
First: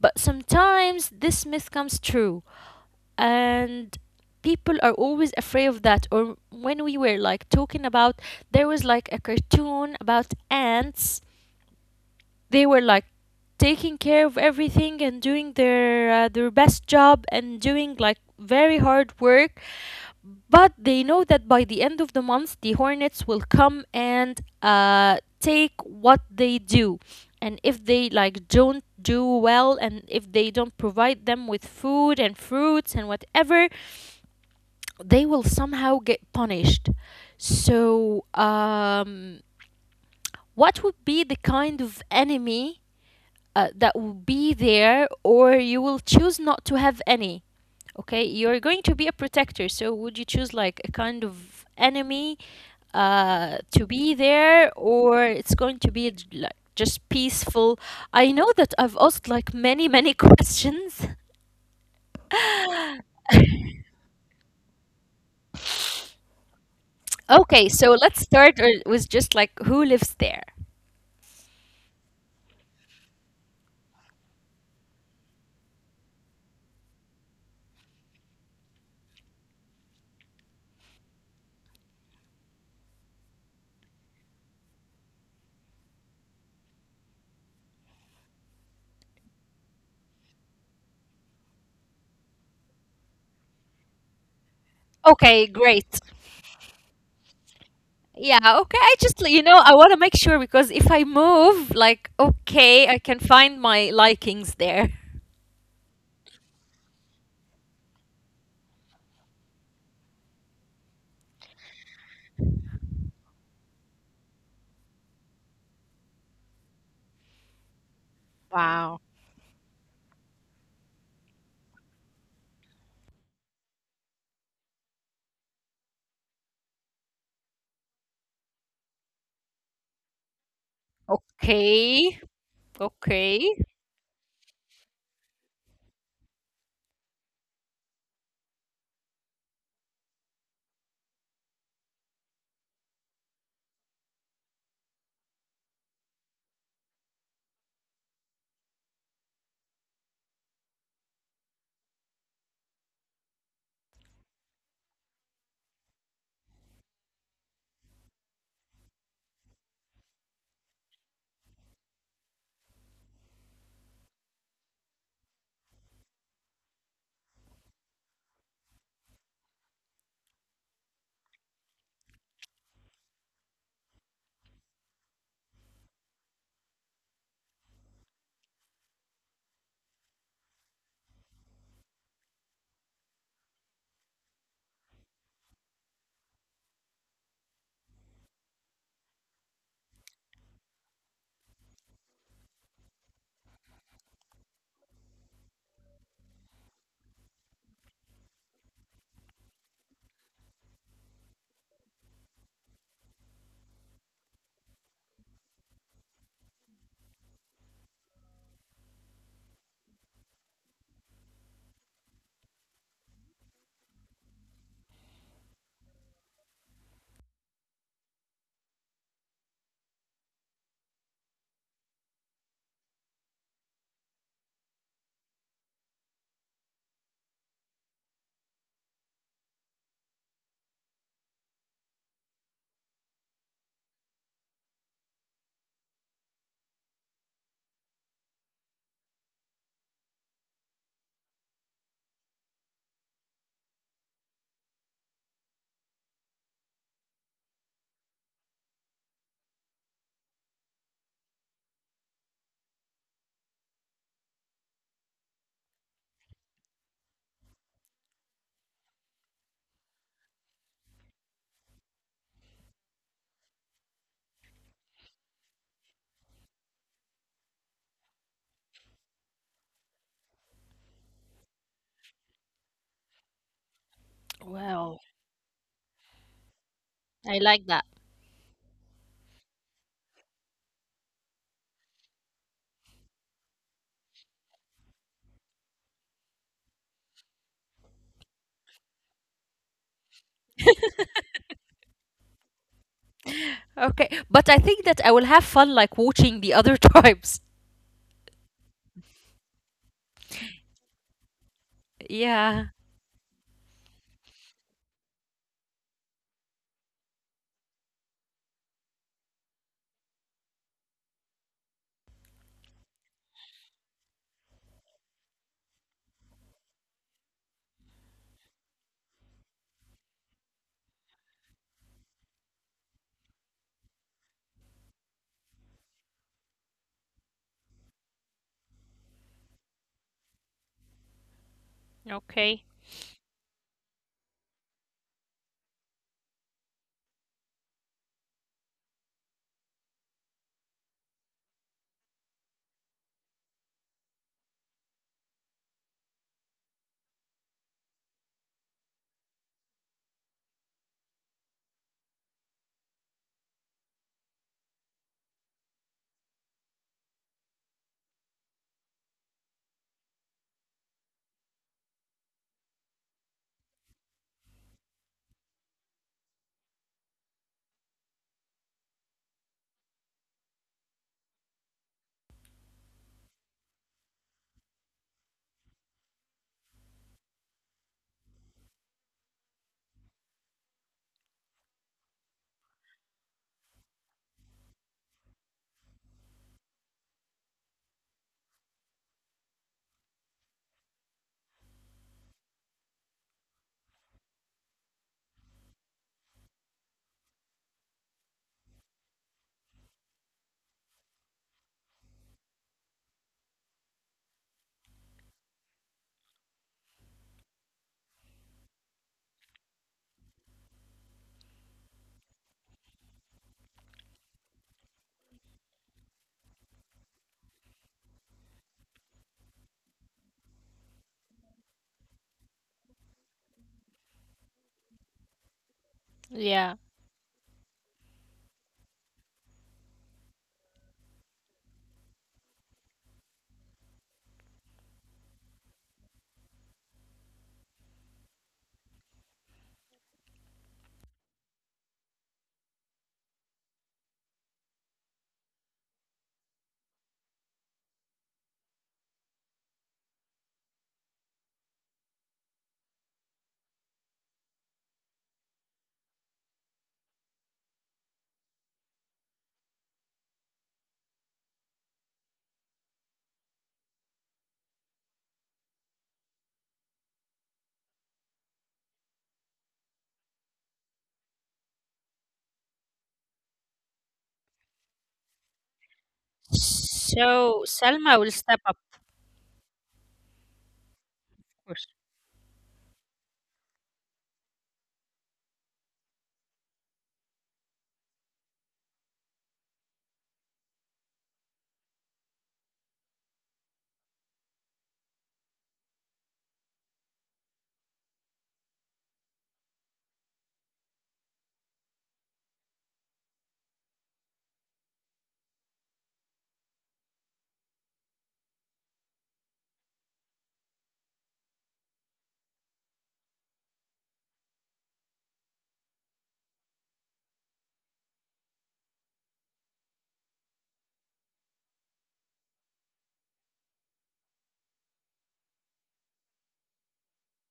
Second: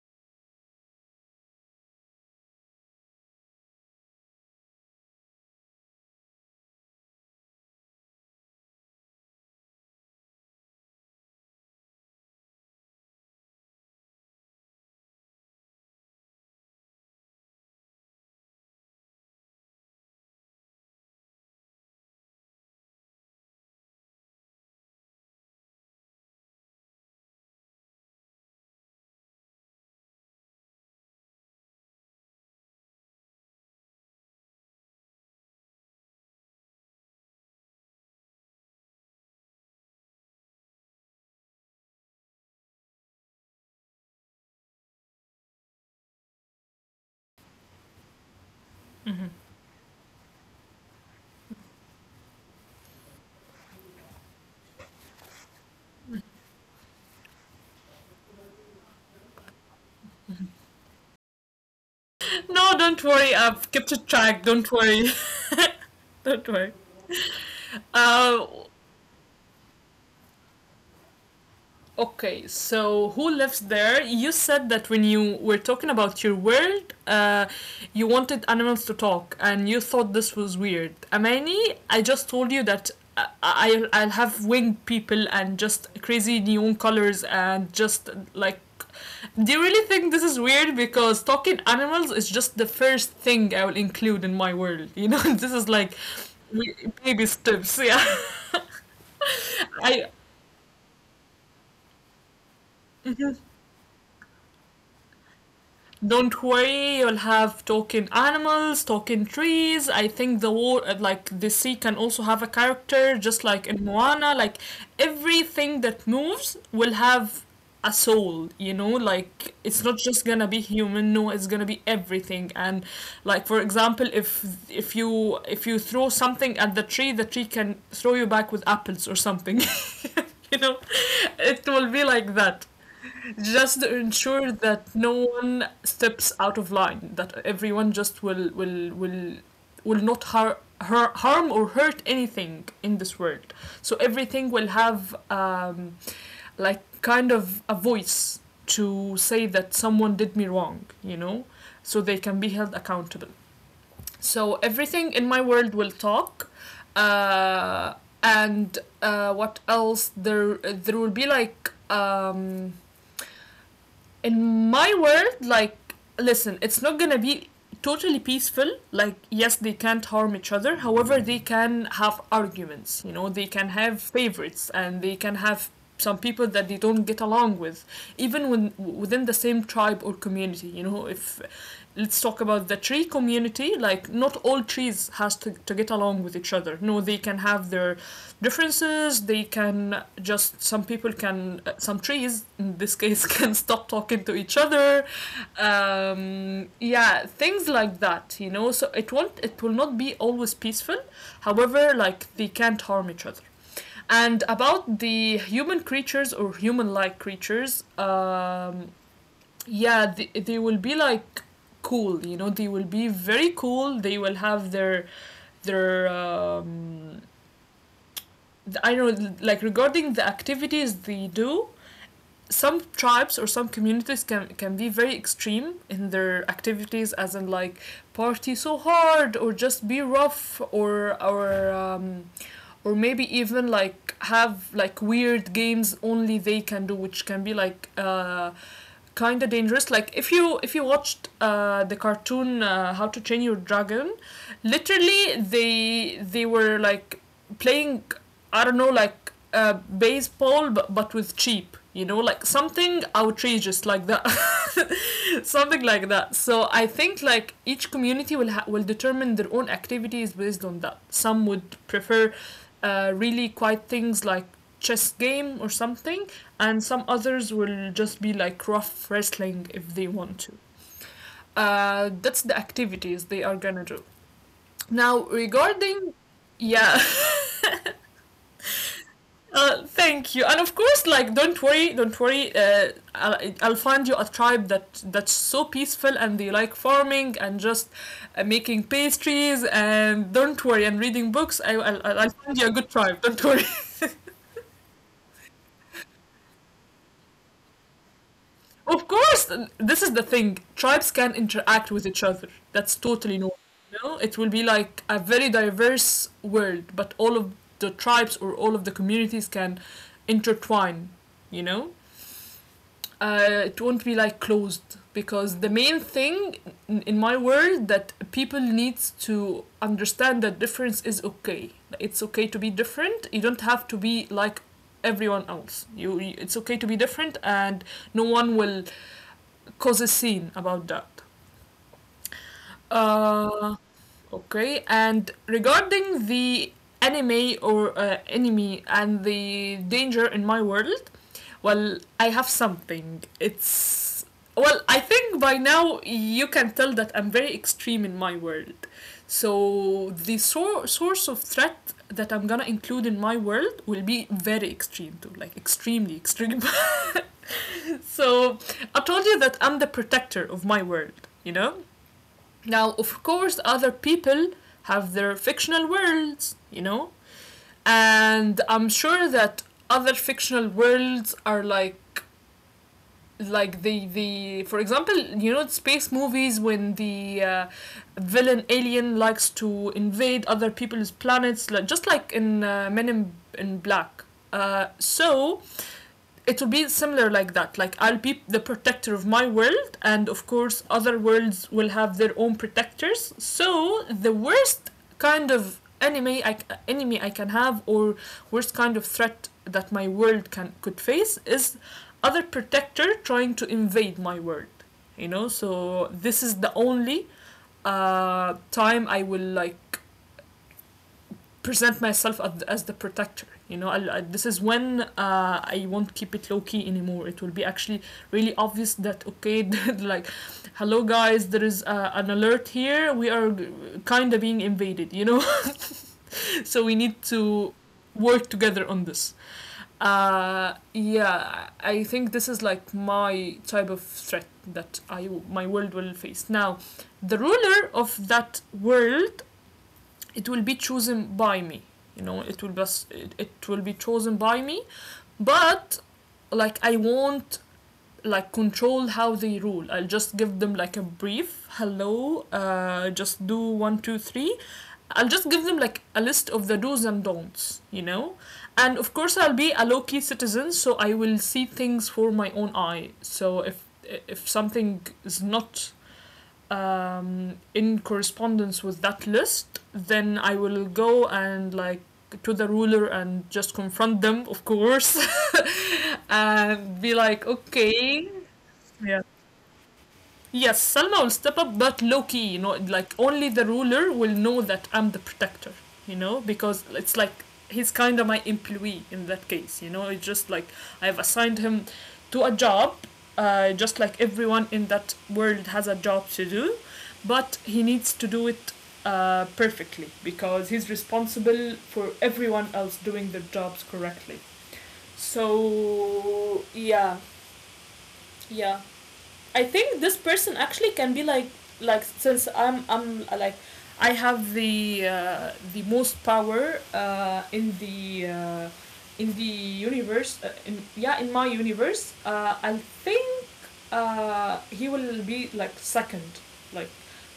S1: But sometimes this myth comes true, and people are always afraid of that. Or when we were like talking about, there was like a cartoon about ants. They were like taking care of everything and doing their best job and doing like very hard work, but they know that by the end of the month the hornets will come and take what they do, and if they like don't do well and if they don't provide them with food and fruits and whatever, they will somehow get punished. So, what would be the kind of enemy that will be there, or you will choose not to have any? Okay, you're going to be a protector. So, would you choose like a kind of enemy to be there, or it's going to be like just peaceful? I know that I've asked like many, many questions.
S2: No, don't worry. I've kept a track. Don't worry. Don't worry.
S1: Okay, so let's
S2: Uh,
S1: start with just like who lives there.
S2: Okay, so who lives there? You said that when you were talking about your world, you wanted animals to talk, and you thought this was weird. Amani, I just told you that I'll have winged people and just crazy neon colors and just like. Do you really think this is weird? Because talking animals is just the first thing I will include in my world. You know, this is
S1: Okay,
S2: like
S1: great.
S2: we- baby steps. Yeah.
S1: Yeah, okay. I just, you know,
S2: I
S1: I want to make sure because if I move, like, okay, I can find my likings there.
S2: Don't worry, you'll have talking animals, talking trees. I think the war, like the sea, can also have a character, just like in Moana. Like everything that moves will have a soul, you know.
S1: Wow.
S2: Like it's not just gonna be human. No, it's gonna be everything. And like, for example, if you throw something at the tree can throw you back with apples or something. You know, it will be like
S1: Okay,
S2: that, just
S1: okay.
S2: ensure that no one steps out of line, that everyone just will not harm or hurt anything in this world. So everything will have, like, kind of a voice to say that someone did me wrong, you know, so they can be held accountable. So everything in my world will talk. uh, and what else. There will be like, in my world, like, listen, it's not gonna be totally peaceful. Like, yes, they can't harm each other. However, they can have arguments. You know, they can have favorites, and they can have some people that they don't get along with, even when within the same tribe or community. You know, if let's talk about the tree community, like, not all trees has to get along with each other. No, they can have their differences. They can just some people can some trees in this case can stop talking to each other. Yeah, things like that, you know, so it will not be always peaceful. However, like, they can't harm each other. And about the human creatures or human like creatures, yeah, they will be like cool, you know, they will be very cool. They will have their I don't know, like, regarding the activities they do, some tribes or some communities can be very extreme in their activities, as in like party so hard or just be rough, or or maybe even like have like weird games only they can do, which can be like kind of dangerous, like if you watched the cartoon, How to Train Your Dragon. Literally they were like playing, I don't know, like, baseball but with cheap, you know, like something outrageous like that. Something like that. So I think like each community will determine their own activities based on that. Some would prefer really quiet things like chess game or something. And some others will just be like rough wrestling if they want to. That's the activities they are gonna do. Now
S1: Well,
S2: regarding, yeah,
S1: I like that.
S2: Thank you. And of course, like, don't worry, don't worry. I'll find you a tribe that that's so peaceful, and they like farming and just making pastries. And don't worry, and reading books. I'll find you a good tribe. Don't worry.
S1: Okay. But I think that I will have fun, like, watching the other tribes.
S2: Of course, this is the thing. Tribes can interact with each other. That's
S1: Yeah.
S2: totally normal. You know? It will be like a very diverse world, but all of the tribes or all of the communities can intertwine. You know, it won't be like closed, because the main thing in- my world, that people needs to understand, that difference is okay. It's okay to be different. You don't have to be like everyone else. It's okay to be different, and no one will cause a scene about that.
S1: Okay.
S2: uh, okay. And regarding the anime, or enemy and the danger in my world, well, I have something. It's, well, I think by now you can tell that I'm very extreme in my world. So the source of threat that I'm gonna include in my world will be very extreme too, like extremely extreme. So I told you that I'm the protector of my world, you know? Now, of course, other people have their fictional worlds, you know? And I'm sure that other fictional worlds are like the for example, you know, space movies, when the villain alien likes to invade other people's planets, like, just like in Men in Black. So it will be similar like that, like I'll be the protector of my world, and of course other worlds will have their own protectors. So the worst kind of enemy i enemy I can have, or worst kind of threat that my world can could face, is other protector trying to invade my world. You know, so this is the only time I will, like, present myself as, the protector. You know, this is when I won't keep it low key anymore. It will be actually really obvious that, okay, like, hello guys, there is an alert here. We are kind of being invaded. You know,
S1: Yeah.
S2: so we need to work together on this. Yeah, I think this is like my type of threat that I my world will face. Now, the ruler of that world, it will be chosen by me, you know, it will be chosen by me. But like I won't, like, control how they rule. I'll just give them like a brief hello, just do 1, 2, 3. I'll just give them like a list of the do's and don'ts, you know. And of course I'll be a low-key citizen, so I will see things for my own eye. So if something is not in correspondence with that list, then I will go, and like, to the ruler and just confront them, of course,
S1: So
S2: and be
S1: Selma will
S2: like,
S1: step up
S2: okay, yeah. Yes,
S1: first.
S2: Salma will step up, but low key, you know, like only the ruler will know that I'm the protector. You know, because it's like he's kind of my employee in that case, you know, it's just like I've assigned him to a job, just like everyone in that world has a job to do, but he needs to do it perfectly, because he's responsible for everyone else doing their jobs correctly. So, yeah, yeah. I think this person actually can be like, since I'm like I have the most power in the universe, yeah, in my universe. I think he will be like second, like,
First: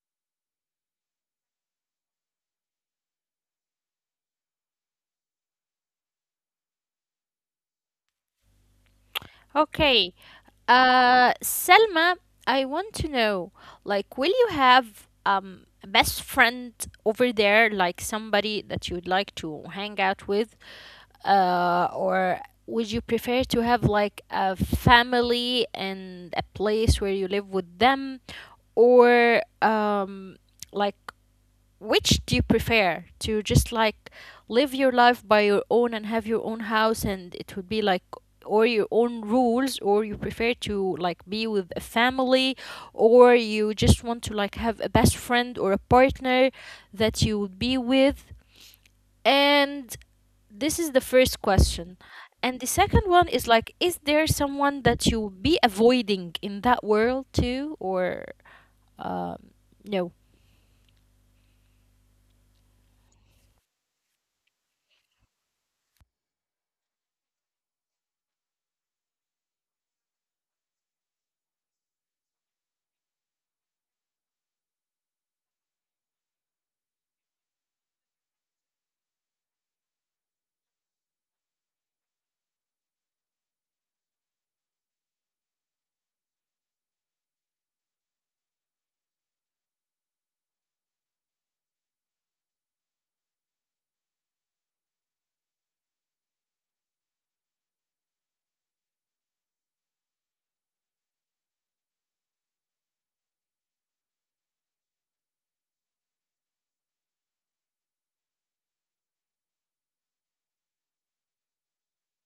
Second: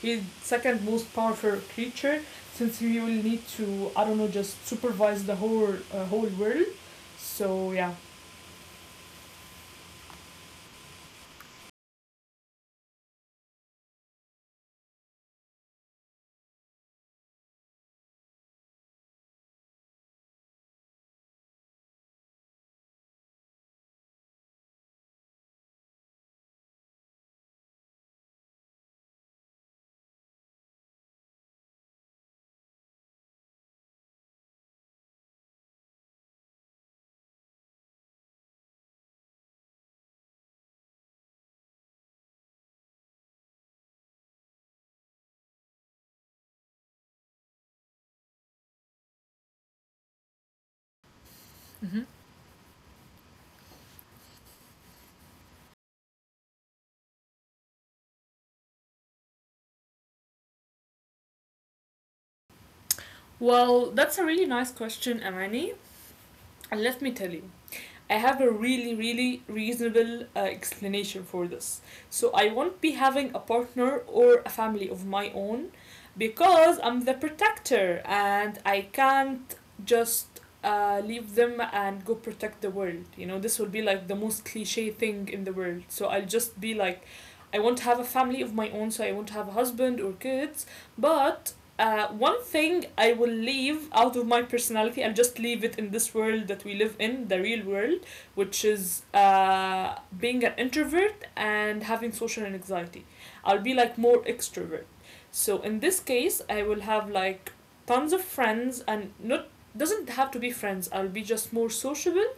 S2: he's second most powerful creature, since he will need to, I don't know, just supervise the whole world. So yeah.
S1: Okay. Selma, I want to know, like, will you have a best friend over there, like somebody that you would like to hang out with, or would you prefer to have like a family and a place where you live with them, or like which do you prefer? To just like live your life by your own and have your own house and it would be like, or your own rules, or you prefer to like be with a family, or you just want to like have a best friend or a partner that you would be with? And this is the first question, and the second one is, like, is there someone that you would be avoiding in that world too, or um, no.
S2: Well, that's a really nice question, Amani. And let me tell you, I have a really, really reasonable explanation for this. So I won't be having a partner or a family of my own, because I'm the protector and I can't just leave them and go protect the world. You know, this would be like the most cliche thing in the world. So I'll just be like, I won't have a family of my own, so I won't have a husband or kids. But one thing I will leave out of my personality, I'll just leave it in this world that we live in, the real world, which is being an introvert and having social anxiety. I'll be like more extrovert. So in this case, I will have like tons of friends, and not, doesn't have to be friends. I'll be just more sociable,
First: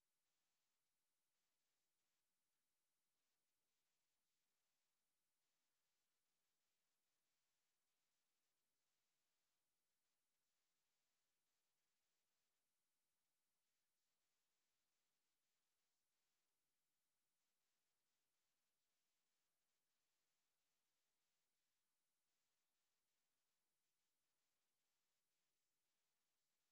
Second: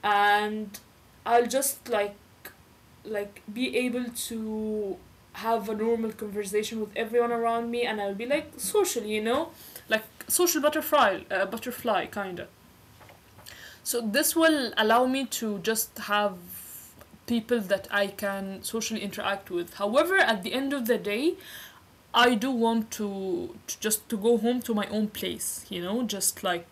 S2: and I'll just like be able to have a normal conversation with everyone around me, and I'll be like social, you know? Like social butterfly, butterfly kind of. So this will allow me to just have people that I can socially interact with. However, at the end of the day, I do want to just to go home to my own place, you know, just like,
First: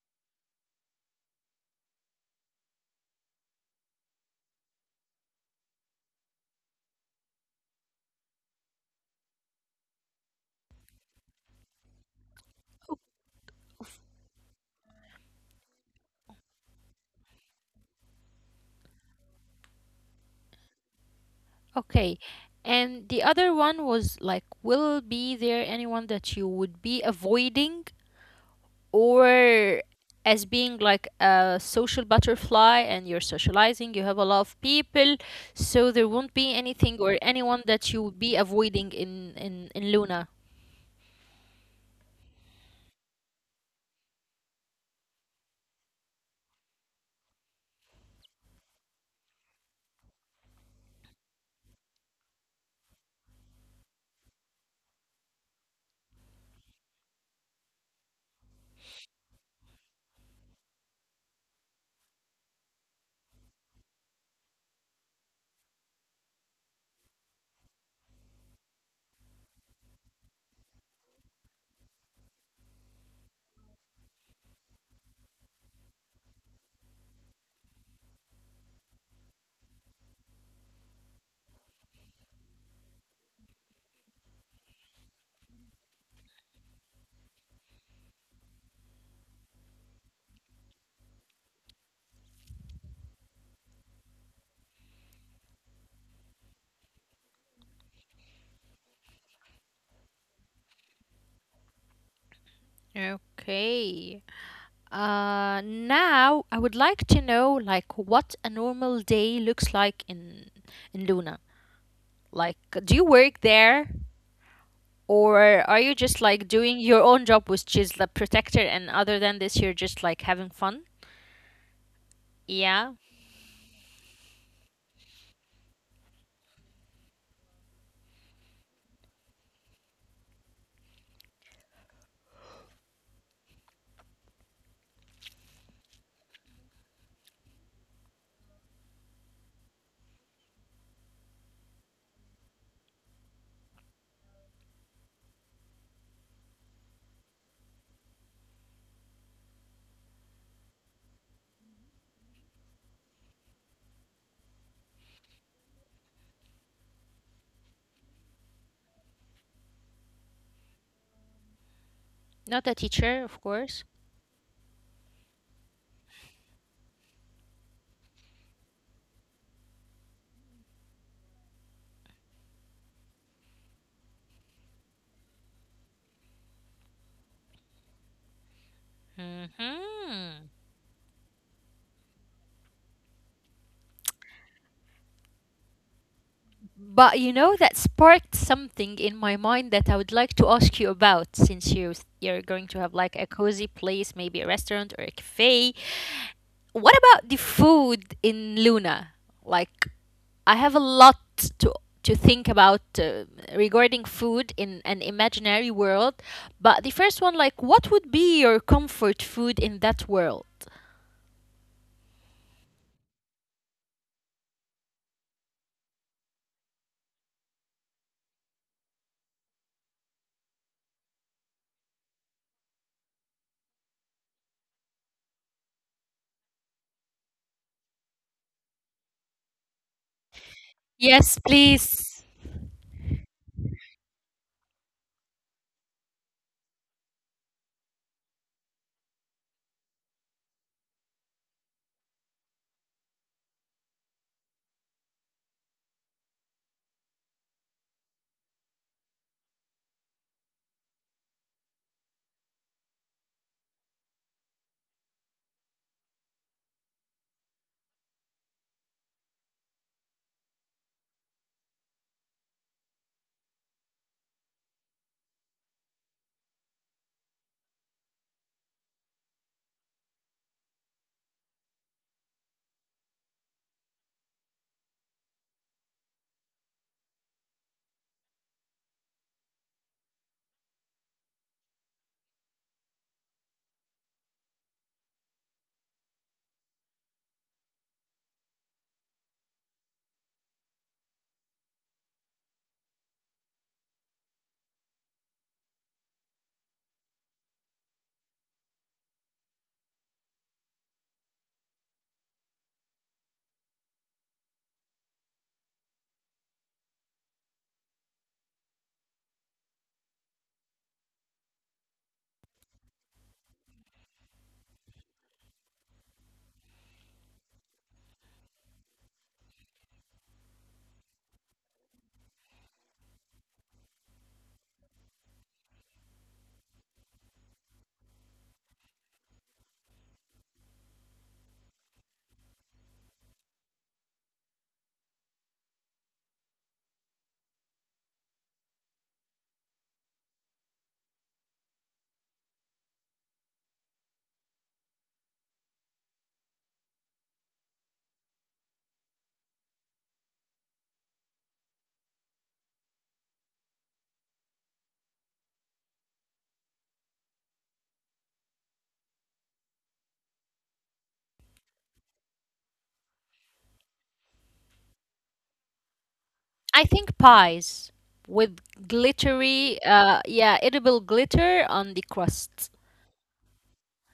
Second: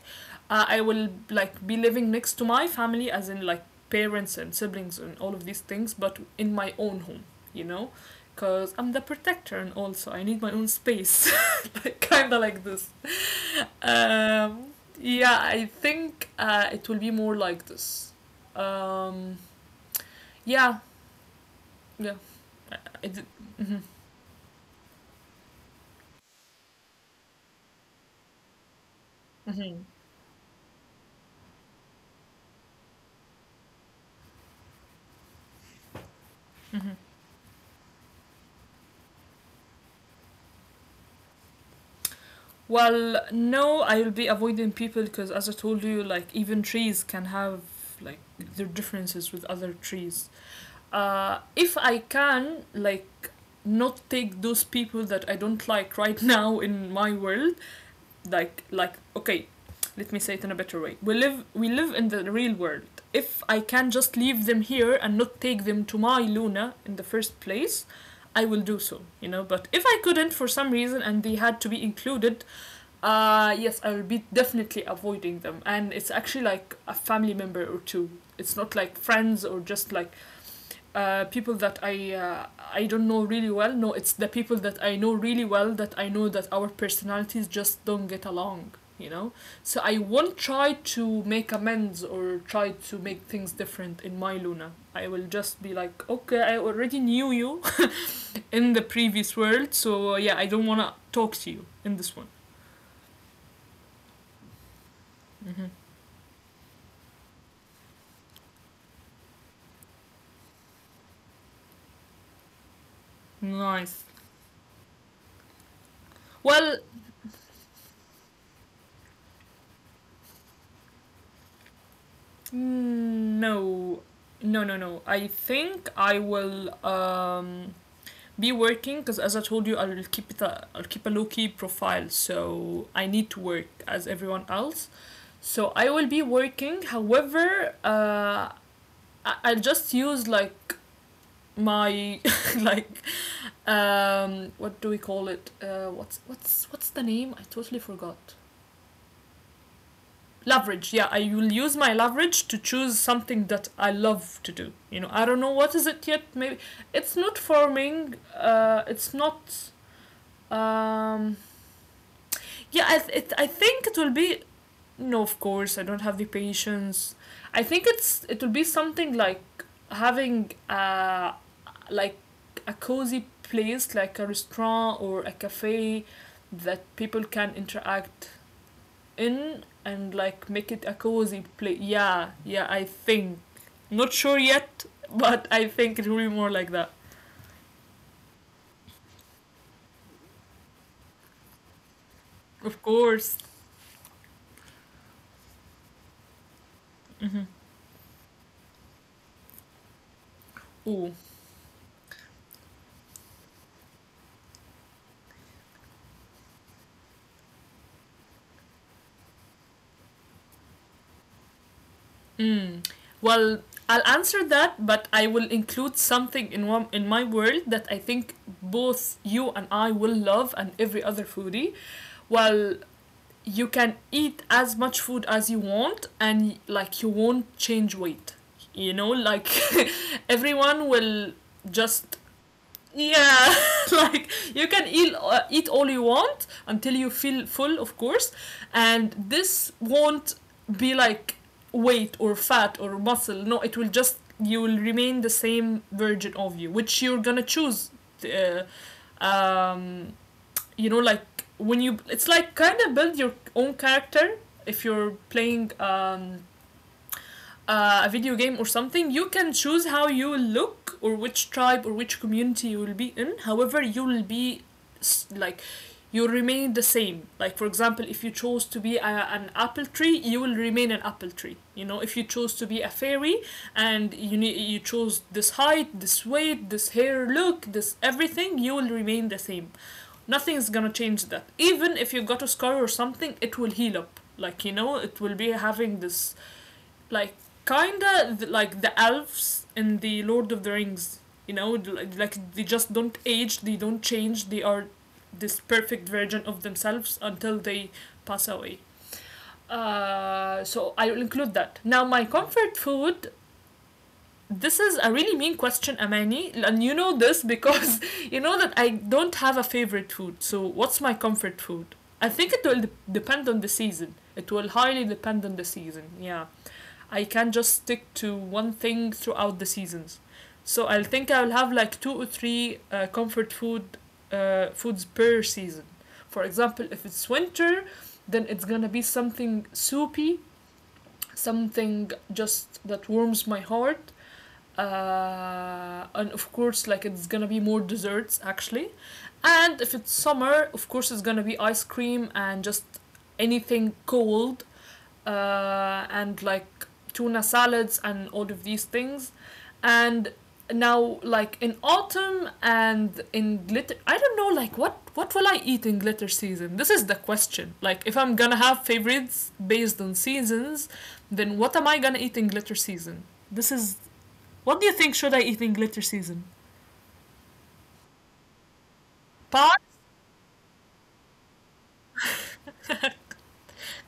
S2: I will like be living next to my family, as in like parents and siblings and all of these things, but in my own home, you know, because I'm the protector and also I need my own space, like, kind of like this. Um, yeah, I think it will be more like this. Um, yeah, yeah.
S1: Okay.
S2: I, I
S1: And the
S2: did.
S1: other
S2: Hmm.
S1: one was like, will be there anyone that you would be avoiding, or
S2: Hmm.
S1: as being like a social butterfly and you're socializing, you have a lot of people, so there won't be
S2: Hmm.
S1: anything or anyone that you would be avoiding in Luna.
S2: Well, no, I will be avoiding people because, as I told you, like, even trees can have like their differences with other trees. If I can, like, not take those people that I don't like right now in my world, like, okay, let me say it in a better way. We live in the real world. If I can just leave them here and not take them to my Luna in the first place, I will do so, you know. But if I couldn't for some reason and they had to be included, yes, I will be definitely avoiding them. And it's actually like a family member or two. It's not like friends or just like people that I don't know really well. No, it's the people that I know really well, that I know that our personalities just don't get along. You know, so I won't try to make amends or try to make things different in my Luna. I will just be like, okay, I already knew you in the previous world, so yeah, I don't wanna talk to you in this one.
S1: Okay.
S2: Mm-hmm.
S1: Now I would like to know like what a normal day looks like in Luna. Like, do you work there?
S2: Nice.
S1: Or are you just like doing
S2: Well,
S1: your own job, which is the protector, and other than this, you're just like having fun? Yeah,
S2: no, no, no, no. I think I will be working because, as I told you, I'll keep it. A, I'll keep a low key profile, so I need to work as everyone else. So I will be working. However, I'll just use, like, my like, what do we call it, what's the name, I totally forgot. Leverage, yeah, I will use my leverage to choose something that I love to do, you know. I don't know what is it yet. Maybe it's not farming. It's not, um
S1: not a
S2: yeah,
S1: teacher, of
S2: I
S1: course.
S2: think it will be, no, of course, I don't have the patience. I think it will be something like having like a cozy place like a restaurant or a cafe that people can interact in, and
S1: Hmm.
S2: like make it a cozy place. Yeah, yeah, I think. Not sure yet, but I think it will be more like that.
S1: But you know, that sparked something in my mind that I would like to ask you about. Since you, you're going to
S2: Of
S1: have like a
S2: course.
S1: cozy place, maybe a restaurant or a cafe, what about the
S2: Mhm.
S1: food in Luna? Like, I have a lot
S2: Ooh.
S1: to to think about regarding food in an imaginary world. But the first one, like, what would be your comfort food in that world?
S2: Mm. Well, I'll answer that, but I will include something in my world that I think both you and I will love, and every other foodie. Well, you can eat as much food as you want, and like you won't change weight. You know, like everyone will
S1: Yes,
S2: just
S1: please.
S2: yeah, like you can eat all you want until you feel full, of course, and this won't be like weight or fat or muscle. No, it will just, you will remain the same version of you which you're gonna choose. uh, um, you know, like when you, it's like kind of build your own character if you're playing a video game or something. You can choose how you look or which tribe or which community you will be in. However, you will be, like, you remain the same. Like for example, if you chose to be an apple tree, you will remain an apple tree. You know, if you chose to be a fairy and you need, you chose this height, this weight, this hair look, this everything, you will remain the same. Nothing is gonna change that. Even if you got a scar or something, it will heal up. Like, you know, it will be having this, like, like the elves in the Lord of the Rings. You know, like, they just don't age, they don't change, they are this perfect version of themselves until they pass away. So I'll include that. Now, my comfort food. This is a really mean question, Amani, and you know this because you know that I don't have a favorite food. So, what's my comfort food? I think it will depend on the season. It will highly depend on the season. Yeah. I can just stick to one thing throughout the seasons. So I'll think I'll have like two or three comfort foods per season. For example, if it's winter, then it's gonna be something soupy, something just that warms my heart. And of course, like, it's gonna be more desserts actually. And if it's summer, of course, it's gonna be ice cream and just anything cold, and like tuna salads and all of these things. And now, like, in autumn and in glitter, I don't know, like, what will I eat in glitter season? This is the question. Like, if I'm gonna have favorites based on seasons, then what am I gonna eat in glitter season? This is, what do you think should I eat in glitter season?
S1: I think pies with glittery,
S2: Pie.
S1: yeah, edible glitter on the crust.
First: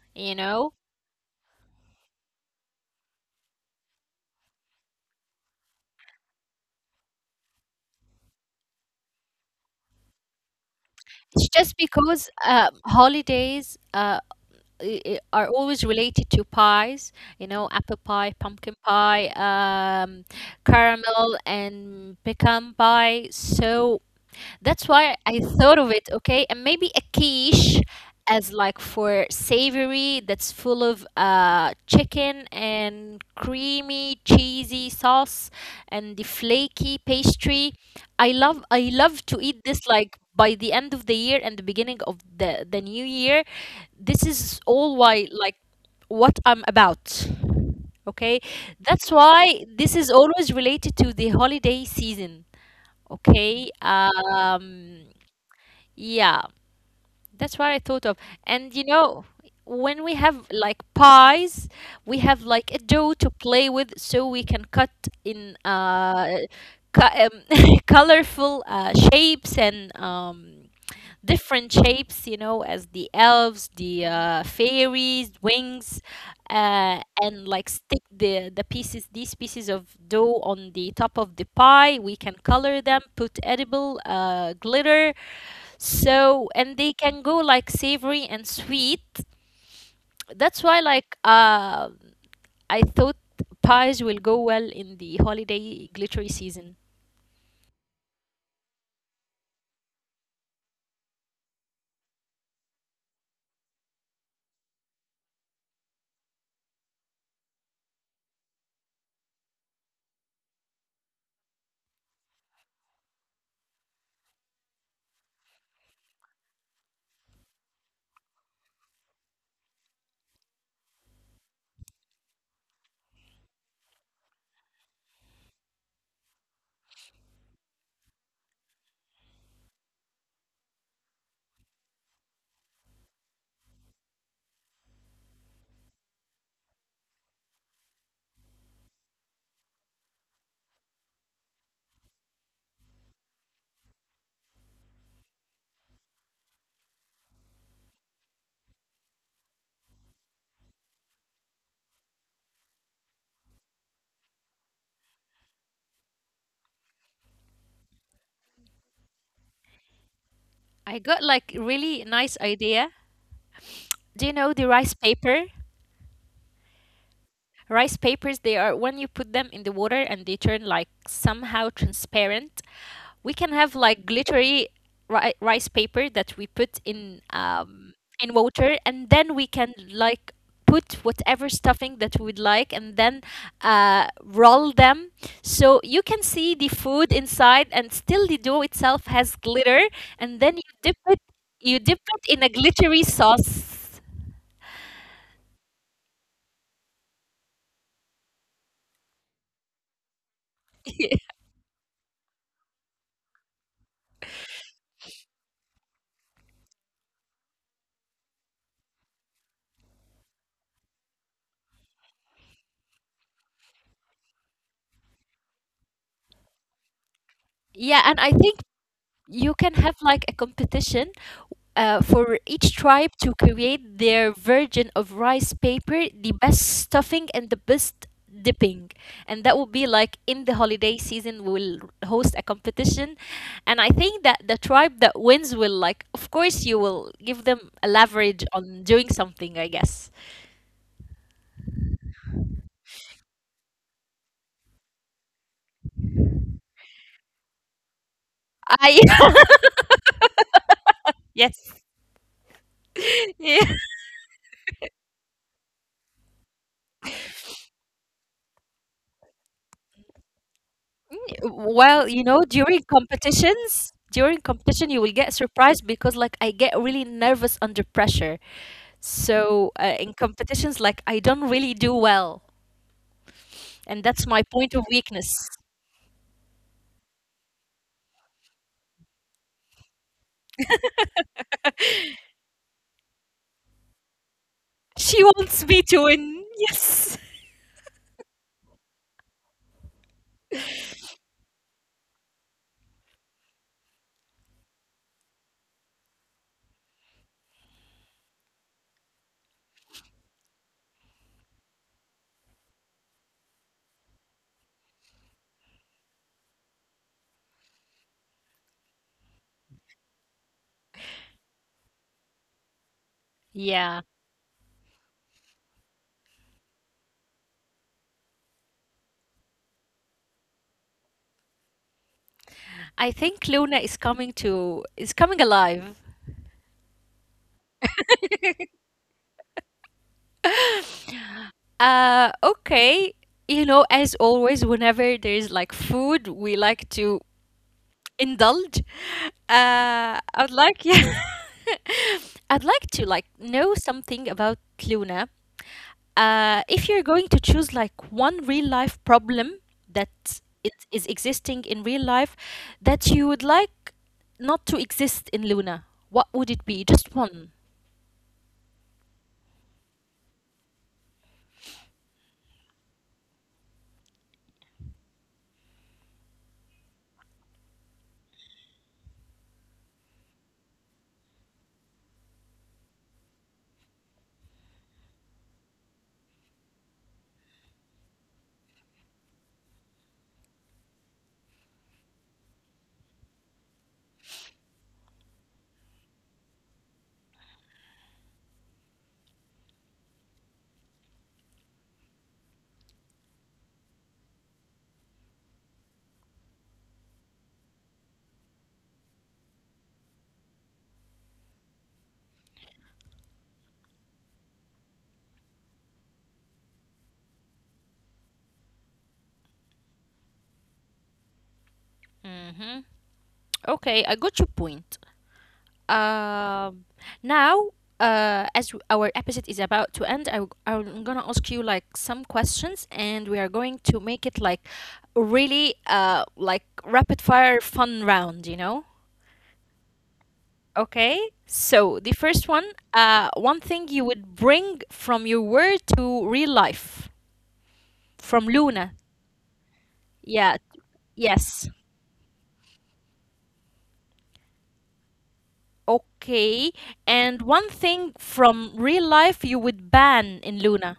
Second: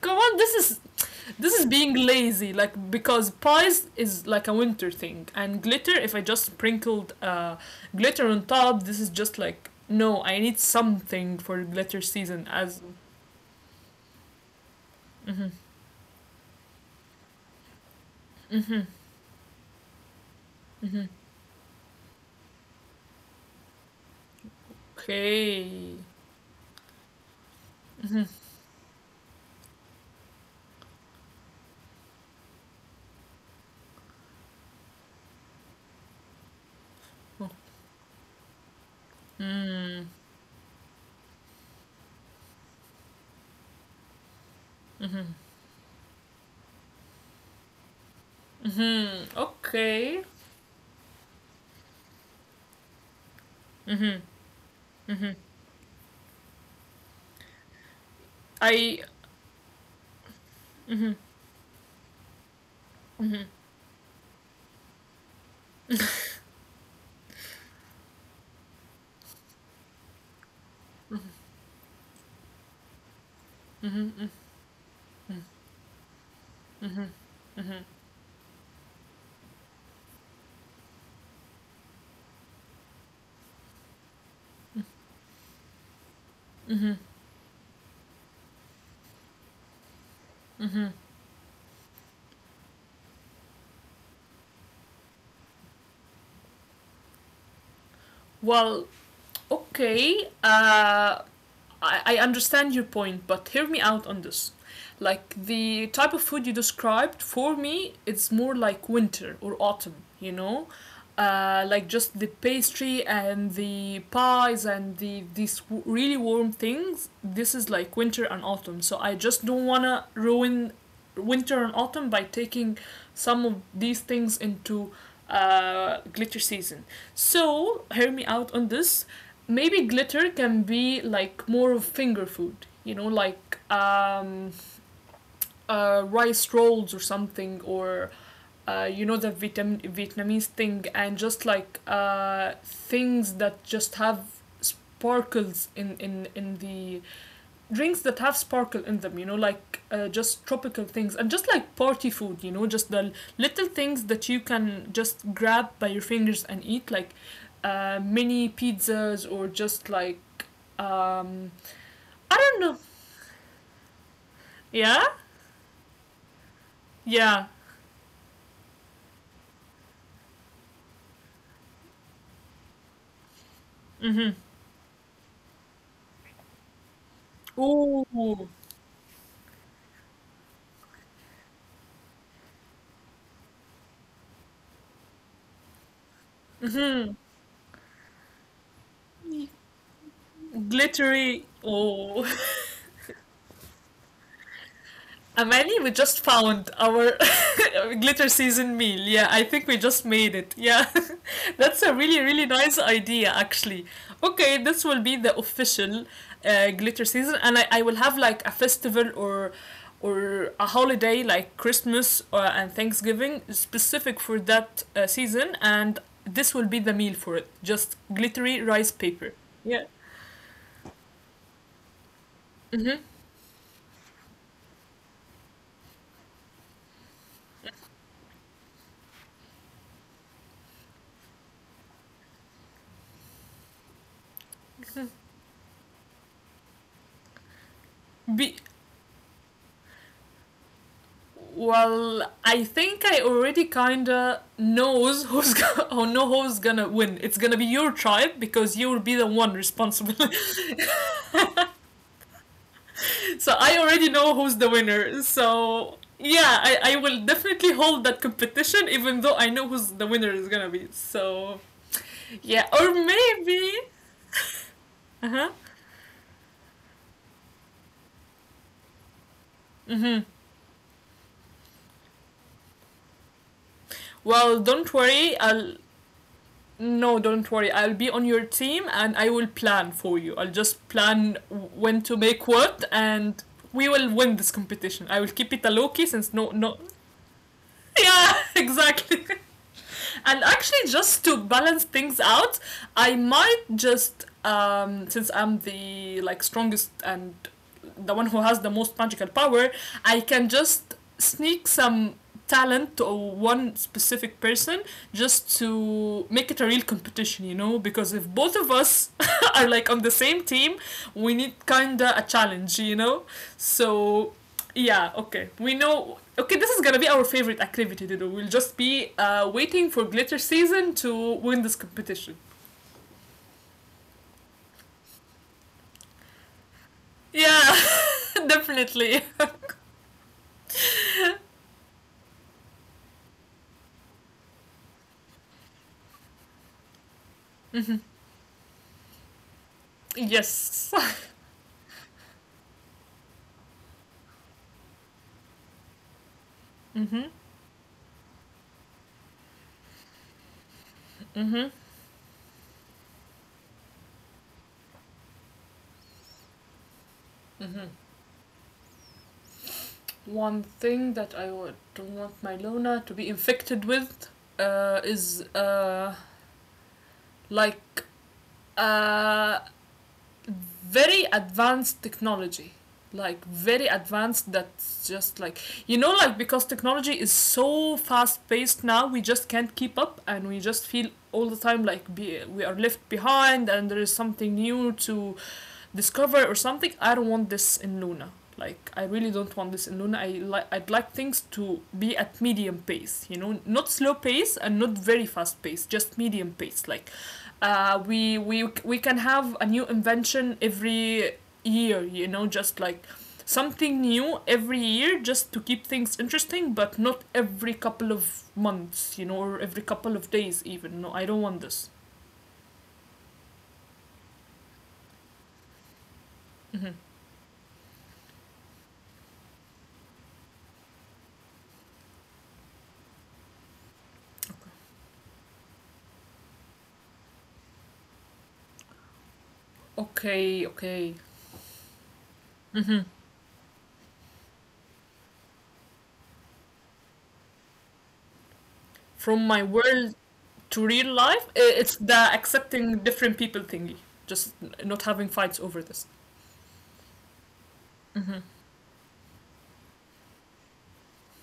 S2: Come
S1: You
S2: on, this
S1: know,
S2: is this is being lazy, like, because pies is like a winter thing, and glitter. If I just sprinkled glitter on top, this is just like, no. I need something
S1: it's
S2: for
S1: just
S2: glitter
S1: because
S2: season. As
S1: holidays.
S2: mm-hmm,
S1: Are always related to pies, you know, apple pie, pumpkin
S2: mm-hmm,
S1: pie,
S2: mm-hmm.
S1: caramel, and pecan pie. So that's why I thought of
S2: Okay.
S1: it, okay? And maybe a quiche as like for savory, that's full of chicken and creamy cheesy sauce and the flaky
S2: Oh,
S1: pastry. I love to eat this
S2: mm,
S1: like by the end of the year and the beginning of the new year. This is all why
S2: mm-hmm,
S1: like what I'm about. Okay? That's
S2: mm-hmm.
S1: why this is
S2: Okay,
S1: always related to the holiday season. Okay.
S2: mm-hmm, mm-hmm.
S1: Yeah, that's what I thought of. And you
S2: I
S1: know, when we have like
S2: mm-hmm,
S1: pies, we have like a dough to
S2: mm-hmm.
S1: play with, so we can cut in colorful shapes and different shapes, you know, as the elves,
S2: Mm-hmm.
S1: the
S2: Mm-hmm,
S1: fairies, wings,
S2: mm-hmm,
S1: and like
S2: mm-hmm.
S1: stick the pieces, these pieces of dough on the top of the pie. We can color them, put edible glitter. So and they
S2: Mm-hmm.
S1: can go like savory and sweet. That's why like I thought pies will go well in the holiday glittery season.
S2: Well, okay. I understand your point, but hear me out on this. Like the type of food you described for me, it's more like winter or autumn. You know, like, just the pastry and the pies and the these really warm things. This is like winter and autumn, so I just don't want to ruin winter and autumn by taking some of these things into glitter season. So hear me out on this. Maybe glitter can be like more of finger food, you know, like, rice rolls or something, or you know, the Vietnamese thing, and just like, things that just have sparkles in the drinks that have sparkle in them, you know, like, just tropical things, and just like party food, you know, just the little things that you can just grab by your fingers and eat, like, mini pizzas, or just like,
S1: I got
S2: um,
S1: like really nice
S2: I don't know.
S1: idea. Do you know the rice
S2: Yeah.
S1: paper?
S2: Yeah.
S1: Rice papers, they are when you put them in the water and they turn like somehow transparent. We can have like
S2: Mm-hmm.
S1: glittery rice paper that we put in
S2: Ooh,
S1: water, and then we can like put whatever stuffing that we would like, and then roll them. So you can see the food inside, and still the dough itself has glitter, and then you dip it.
S2: glittery.
S1: You dip
S2: Oh,
S1: it in a glittery sauce.
S2: Amani, we just found our glitter season meal. Yeah, I think we just made it. Yeah, that's a really really nice idea actually. Okay, this will be the official glitter season, and I will have like a festival or a holiday like Christmas and Thanksgiving specific for that season, and this will be the meal for it. Just
S1: Yeah, and I think
S2: glittery rice paper.
S1: you can
S2: Yeah.
S1: have like a competition for each
S2: Mm-hmm.
S1: tribe to create their version of rice paper, the best stuffing and the best dipping. And that will be like in the holiday season, we'll host a competition. And I think that the tribe that wins will, like, of course, you will give them a leverage
S2: Be,
S1: on doing something, I guess.
S2: well, I think I already kinda knows or know who's gonna win. It's gonna be your tribe because you
S1: I,
S2: will be the one responsible.
S1: yes.
S2: So I already know who's the winner. So yeah, I will definitely hold that competition even though I know who's the winner is gonna be. So
S1: Well, you know,
S2: yeah, or maybe
S1: during competition, you will get
S2: uh-huh.
S1: surprised because, like, I get really nervous under pressure. So, in competitions, like, I don't really do well. And that's my
S2: Well,
S1: point of
S2: don't worry.
S1: weakness.
S2: I'll, no, don't worry. I'll be on your team and I will plan for you. I'll just plan when to make what, and we will win this competition. I
S1: She
S2: will keep it
S1: wants
S2: a
S1: me
S2: low
S1: to
S2: key since
S1: win.
S2: no no.
S1: Yes.
S2: Yeah, exactly. And actually, just to balance things out, I might just since I'm the, like, strongest and the one who has the most magical power, I can just sneak some talent to one specific person just to make it a real competition, you know, because if both of us are like on the same team, we need kinda a challenge, you know.
S1: Yeah.
S2: So yeah, okay. We know. Okay, this is gonna be our favorite activity to do. We'll just be waiting for glitter season to win this competition.
S1: I think Luna is coming to, is coming alive.
S2: Yeah, definitely.
S1: Okay. You know, as always, whenever there's like food, we like to indulge. I would like,
S2: Yes.
S1: yeah, I'd like to like know something about Luna. If
S2: Mm-hmm,
S1: you're going to choose like one real life problem that it is
S2: mm-hmm,
S1: existing in real life that you would like not to exist in Luna, what would it be? Just
S2: mm-hmm.
S1: one.
S2: One thing that I would, don't want my Luna to be infected with is like, uh, very advanced technology, like very advanced that's just like, you know, like, because technology is so fast paced now, we just can't keep up, and we just feel all the time like, we are left behind and there is something new to discover or something. I don't want this in Luna. Like I really don't want this in Luna. I like, I'd like things to be at medium pace. You know, not slow pace and not very fast pace. Just medium pace. Like, we can have a new invention every year. You know, just like something new every year just to keep things interesting, but not every couple of months, you know, or every couple of days even. No, I don't want this.
S1: Hmm. Okay, I got your point.
S2: Mm-hmm.
S1: Um, Now, our episode is about to end, I am gonna ask you like some questions, and we are going to make it like really like rapid fire fun round, you know?
S2: Okay, okay.
S1: Okay. So the first
S2: Mm-hmm.
S1: one, one thing you would bring from your world to real life, from Luna.
S2: From my world to
S1: Yeah.
S2: real life, it's the
S1: Yes.
S2: accepting different people thingy, just not having fights over this.
S1: Okay. And one thing from real life you would ban in Luna.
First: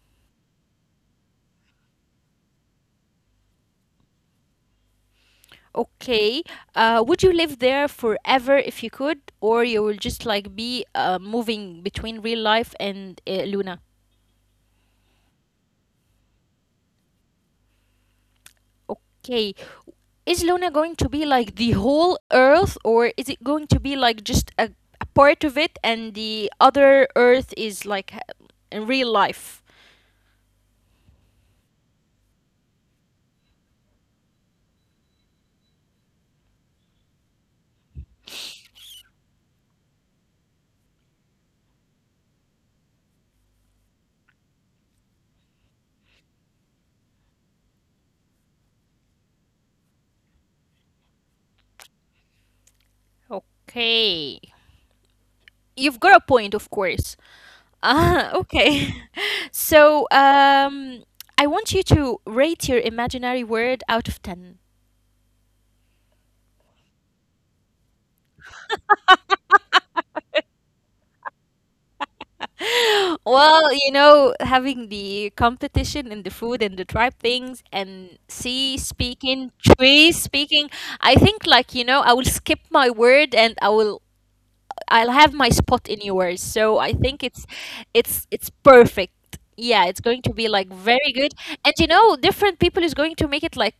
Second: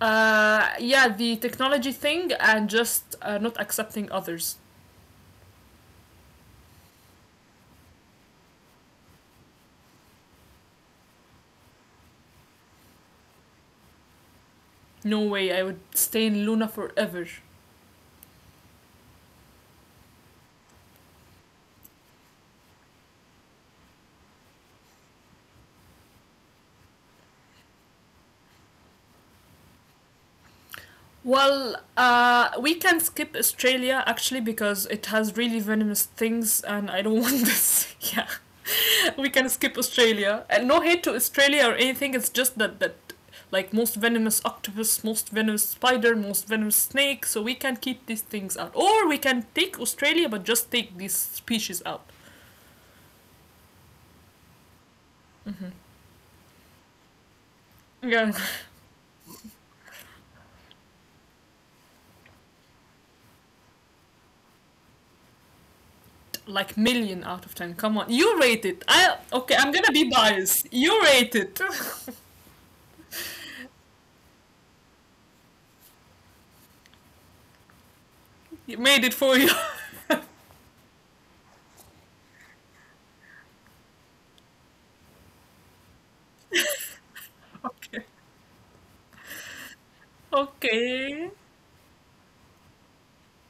S2: Yeah, the technology thing, and just, not accepting others.
S1: Okay. Would you live there forever if you could, or you will just like be moving between real life and Luna?
S2: No way, I would stay in Luna forever.
S1: Okay. Is Luna going to be like the whole Earth, or is it going to be like just a part of it, and the other Earth is like in real life?
S2: Well, we can skip Australia actually because it has really venomous things and I don't want this. Yeah. We can skip Australia. And no hate to Australia or anything. It's just that like most venomous octopus, most venomous spider, most venomous snake. So we can keep these things out, or we can take Australia but just take these species out.
S1: Okay. You've got a point, of course. Ah,
S2: Yeah,
S1: okay. So, I want you to rate your imaginary world out of 10.
S2: like million out of 10. Come on, you rate it. I, okay. I'm gonna be biased. You rate it.
S1: Well, you know, having the competition and the food and the tribe things and sea
S2: You made it
S1: speaking,
S2: for you.
S1: tree speaking, I think, like, you know, I will skip my word and I'll have my spot in yours. So I think it's
S2: Okay.
S1: it's perfect. Yeah, it's going to be like very good.
S2: Okay.
S1: And you know, different people is going to make it like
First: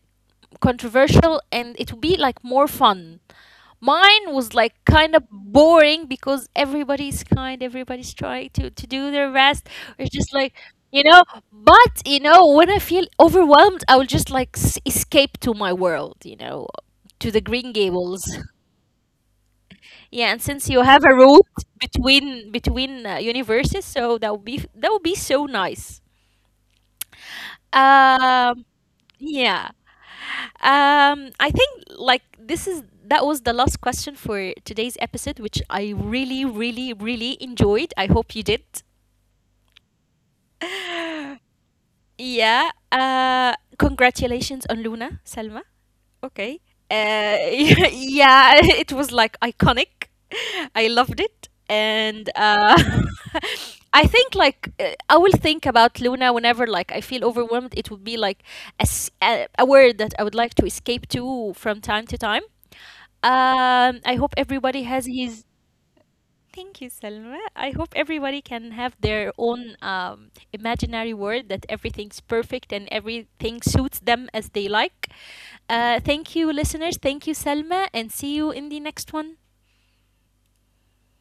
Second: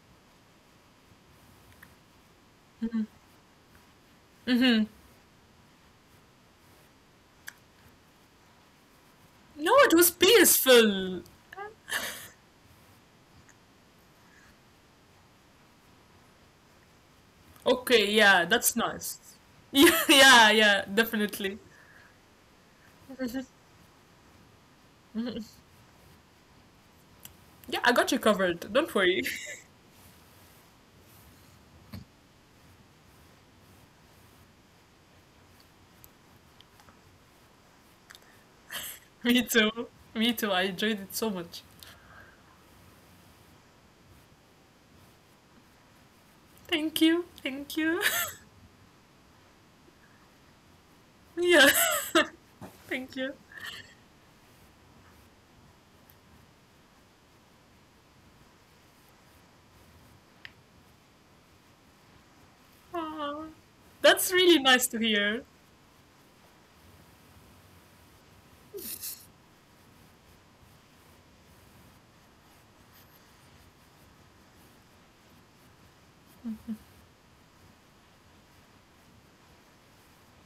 S1: controversial and it will be like more fun. Mine was like
S2: Mhm.
S1: kind of boring because everybody's trying to do their best.
S2: No, it
S1: It's
S2: was
S1: just like, you know,
S2: peaceful.
S1: but, you know, when I feel overwhelmed, I will just like escape to my world, you know, to the Green Gables.
S2: Okay. Yeah, that's nice. Yeah,
S1: Yeah, and since
S2: yeah,
S1: you have a
S2: yeah.
S1: route
S2: Definitely.
S1: between universes, so that would be so
S2: Mhm.
S1: nice.
S2: Yeah, I got you
S1: Um,
S2: covered. Don't worry.
S1: yeah. I think like this is that was the last question for today's episode, which I really, really, really enjoyed. I hope you did.
S2: Me too. Me too. I enjoyed it so much.
S1: Yeah. Congratulations on Luna, Selma. Okay. Uh,
S2: Thank you. Thank
S1: yeah,
S2: you.
S1: it was like iconic. I loved it, and
S2: Yeah. Thank you.
S1: I think like I will think about Luna whenever like I feel overwhelmed. It would be like a word that I would like to escape to from time to time. I
S2: Aw.
S1: hope everybody has
S2: That's really
S1: his
S2: nice to hear.
S1: Thank you, Selma. I hope everybody can have their own imaginary world that everything's perfect and everything suits them as they like. Thank you, listeners. Thank you, Selma, and see you in the next one.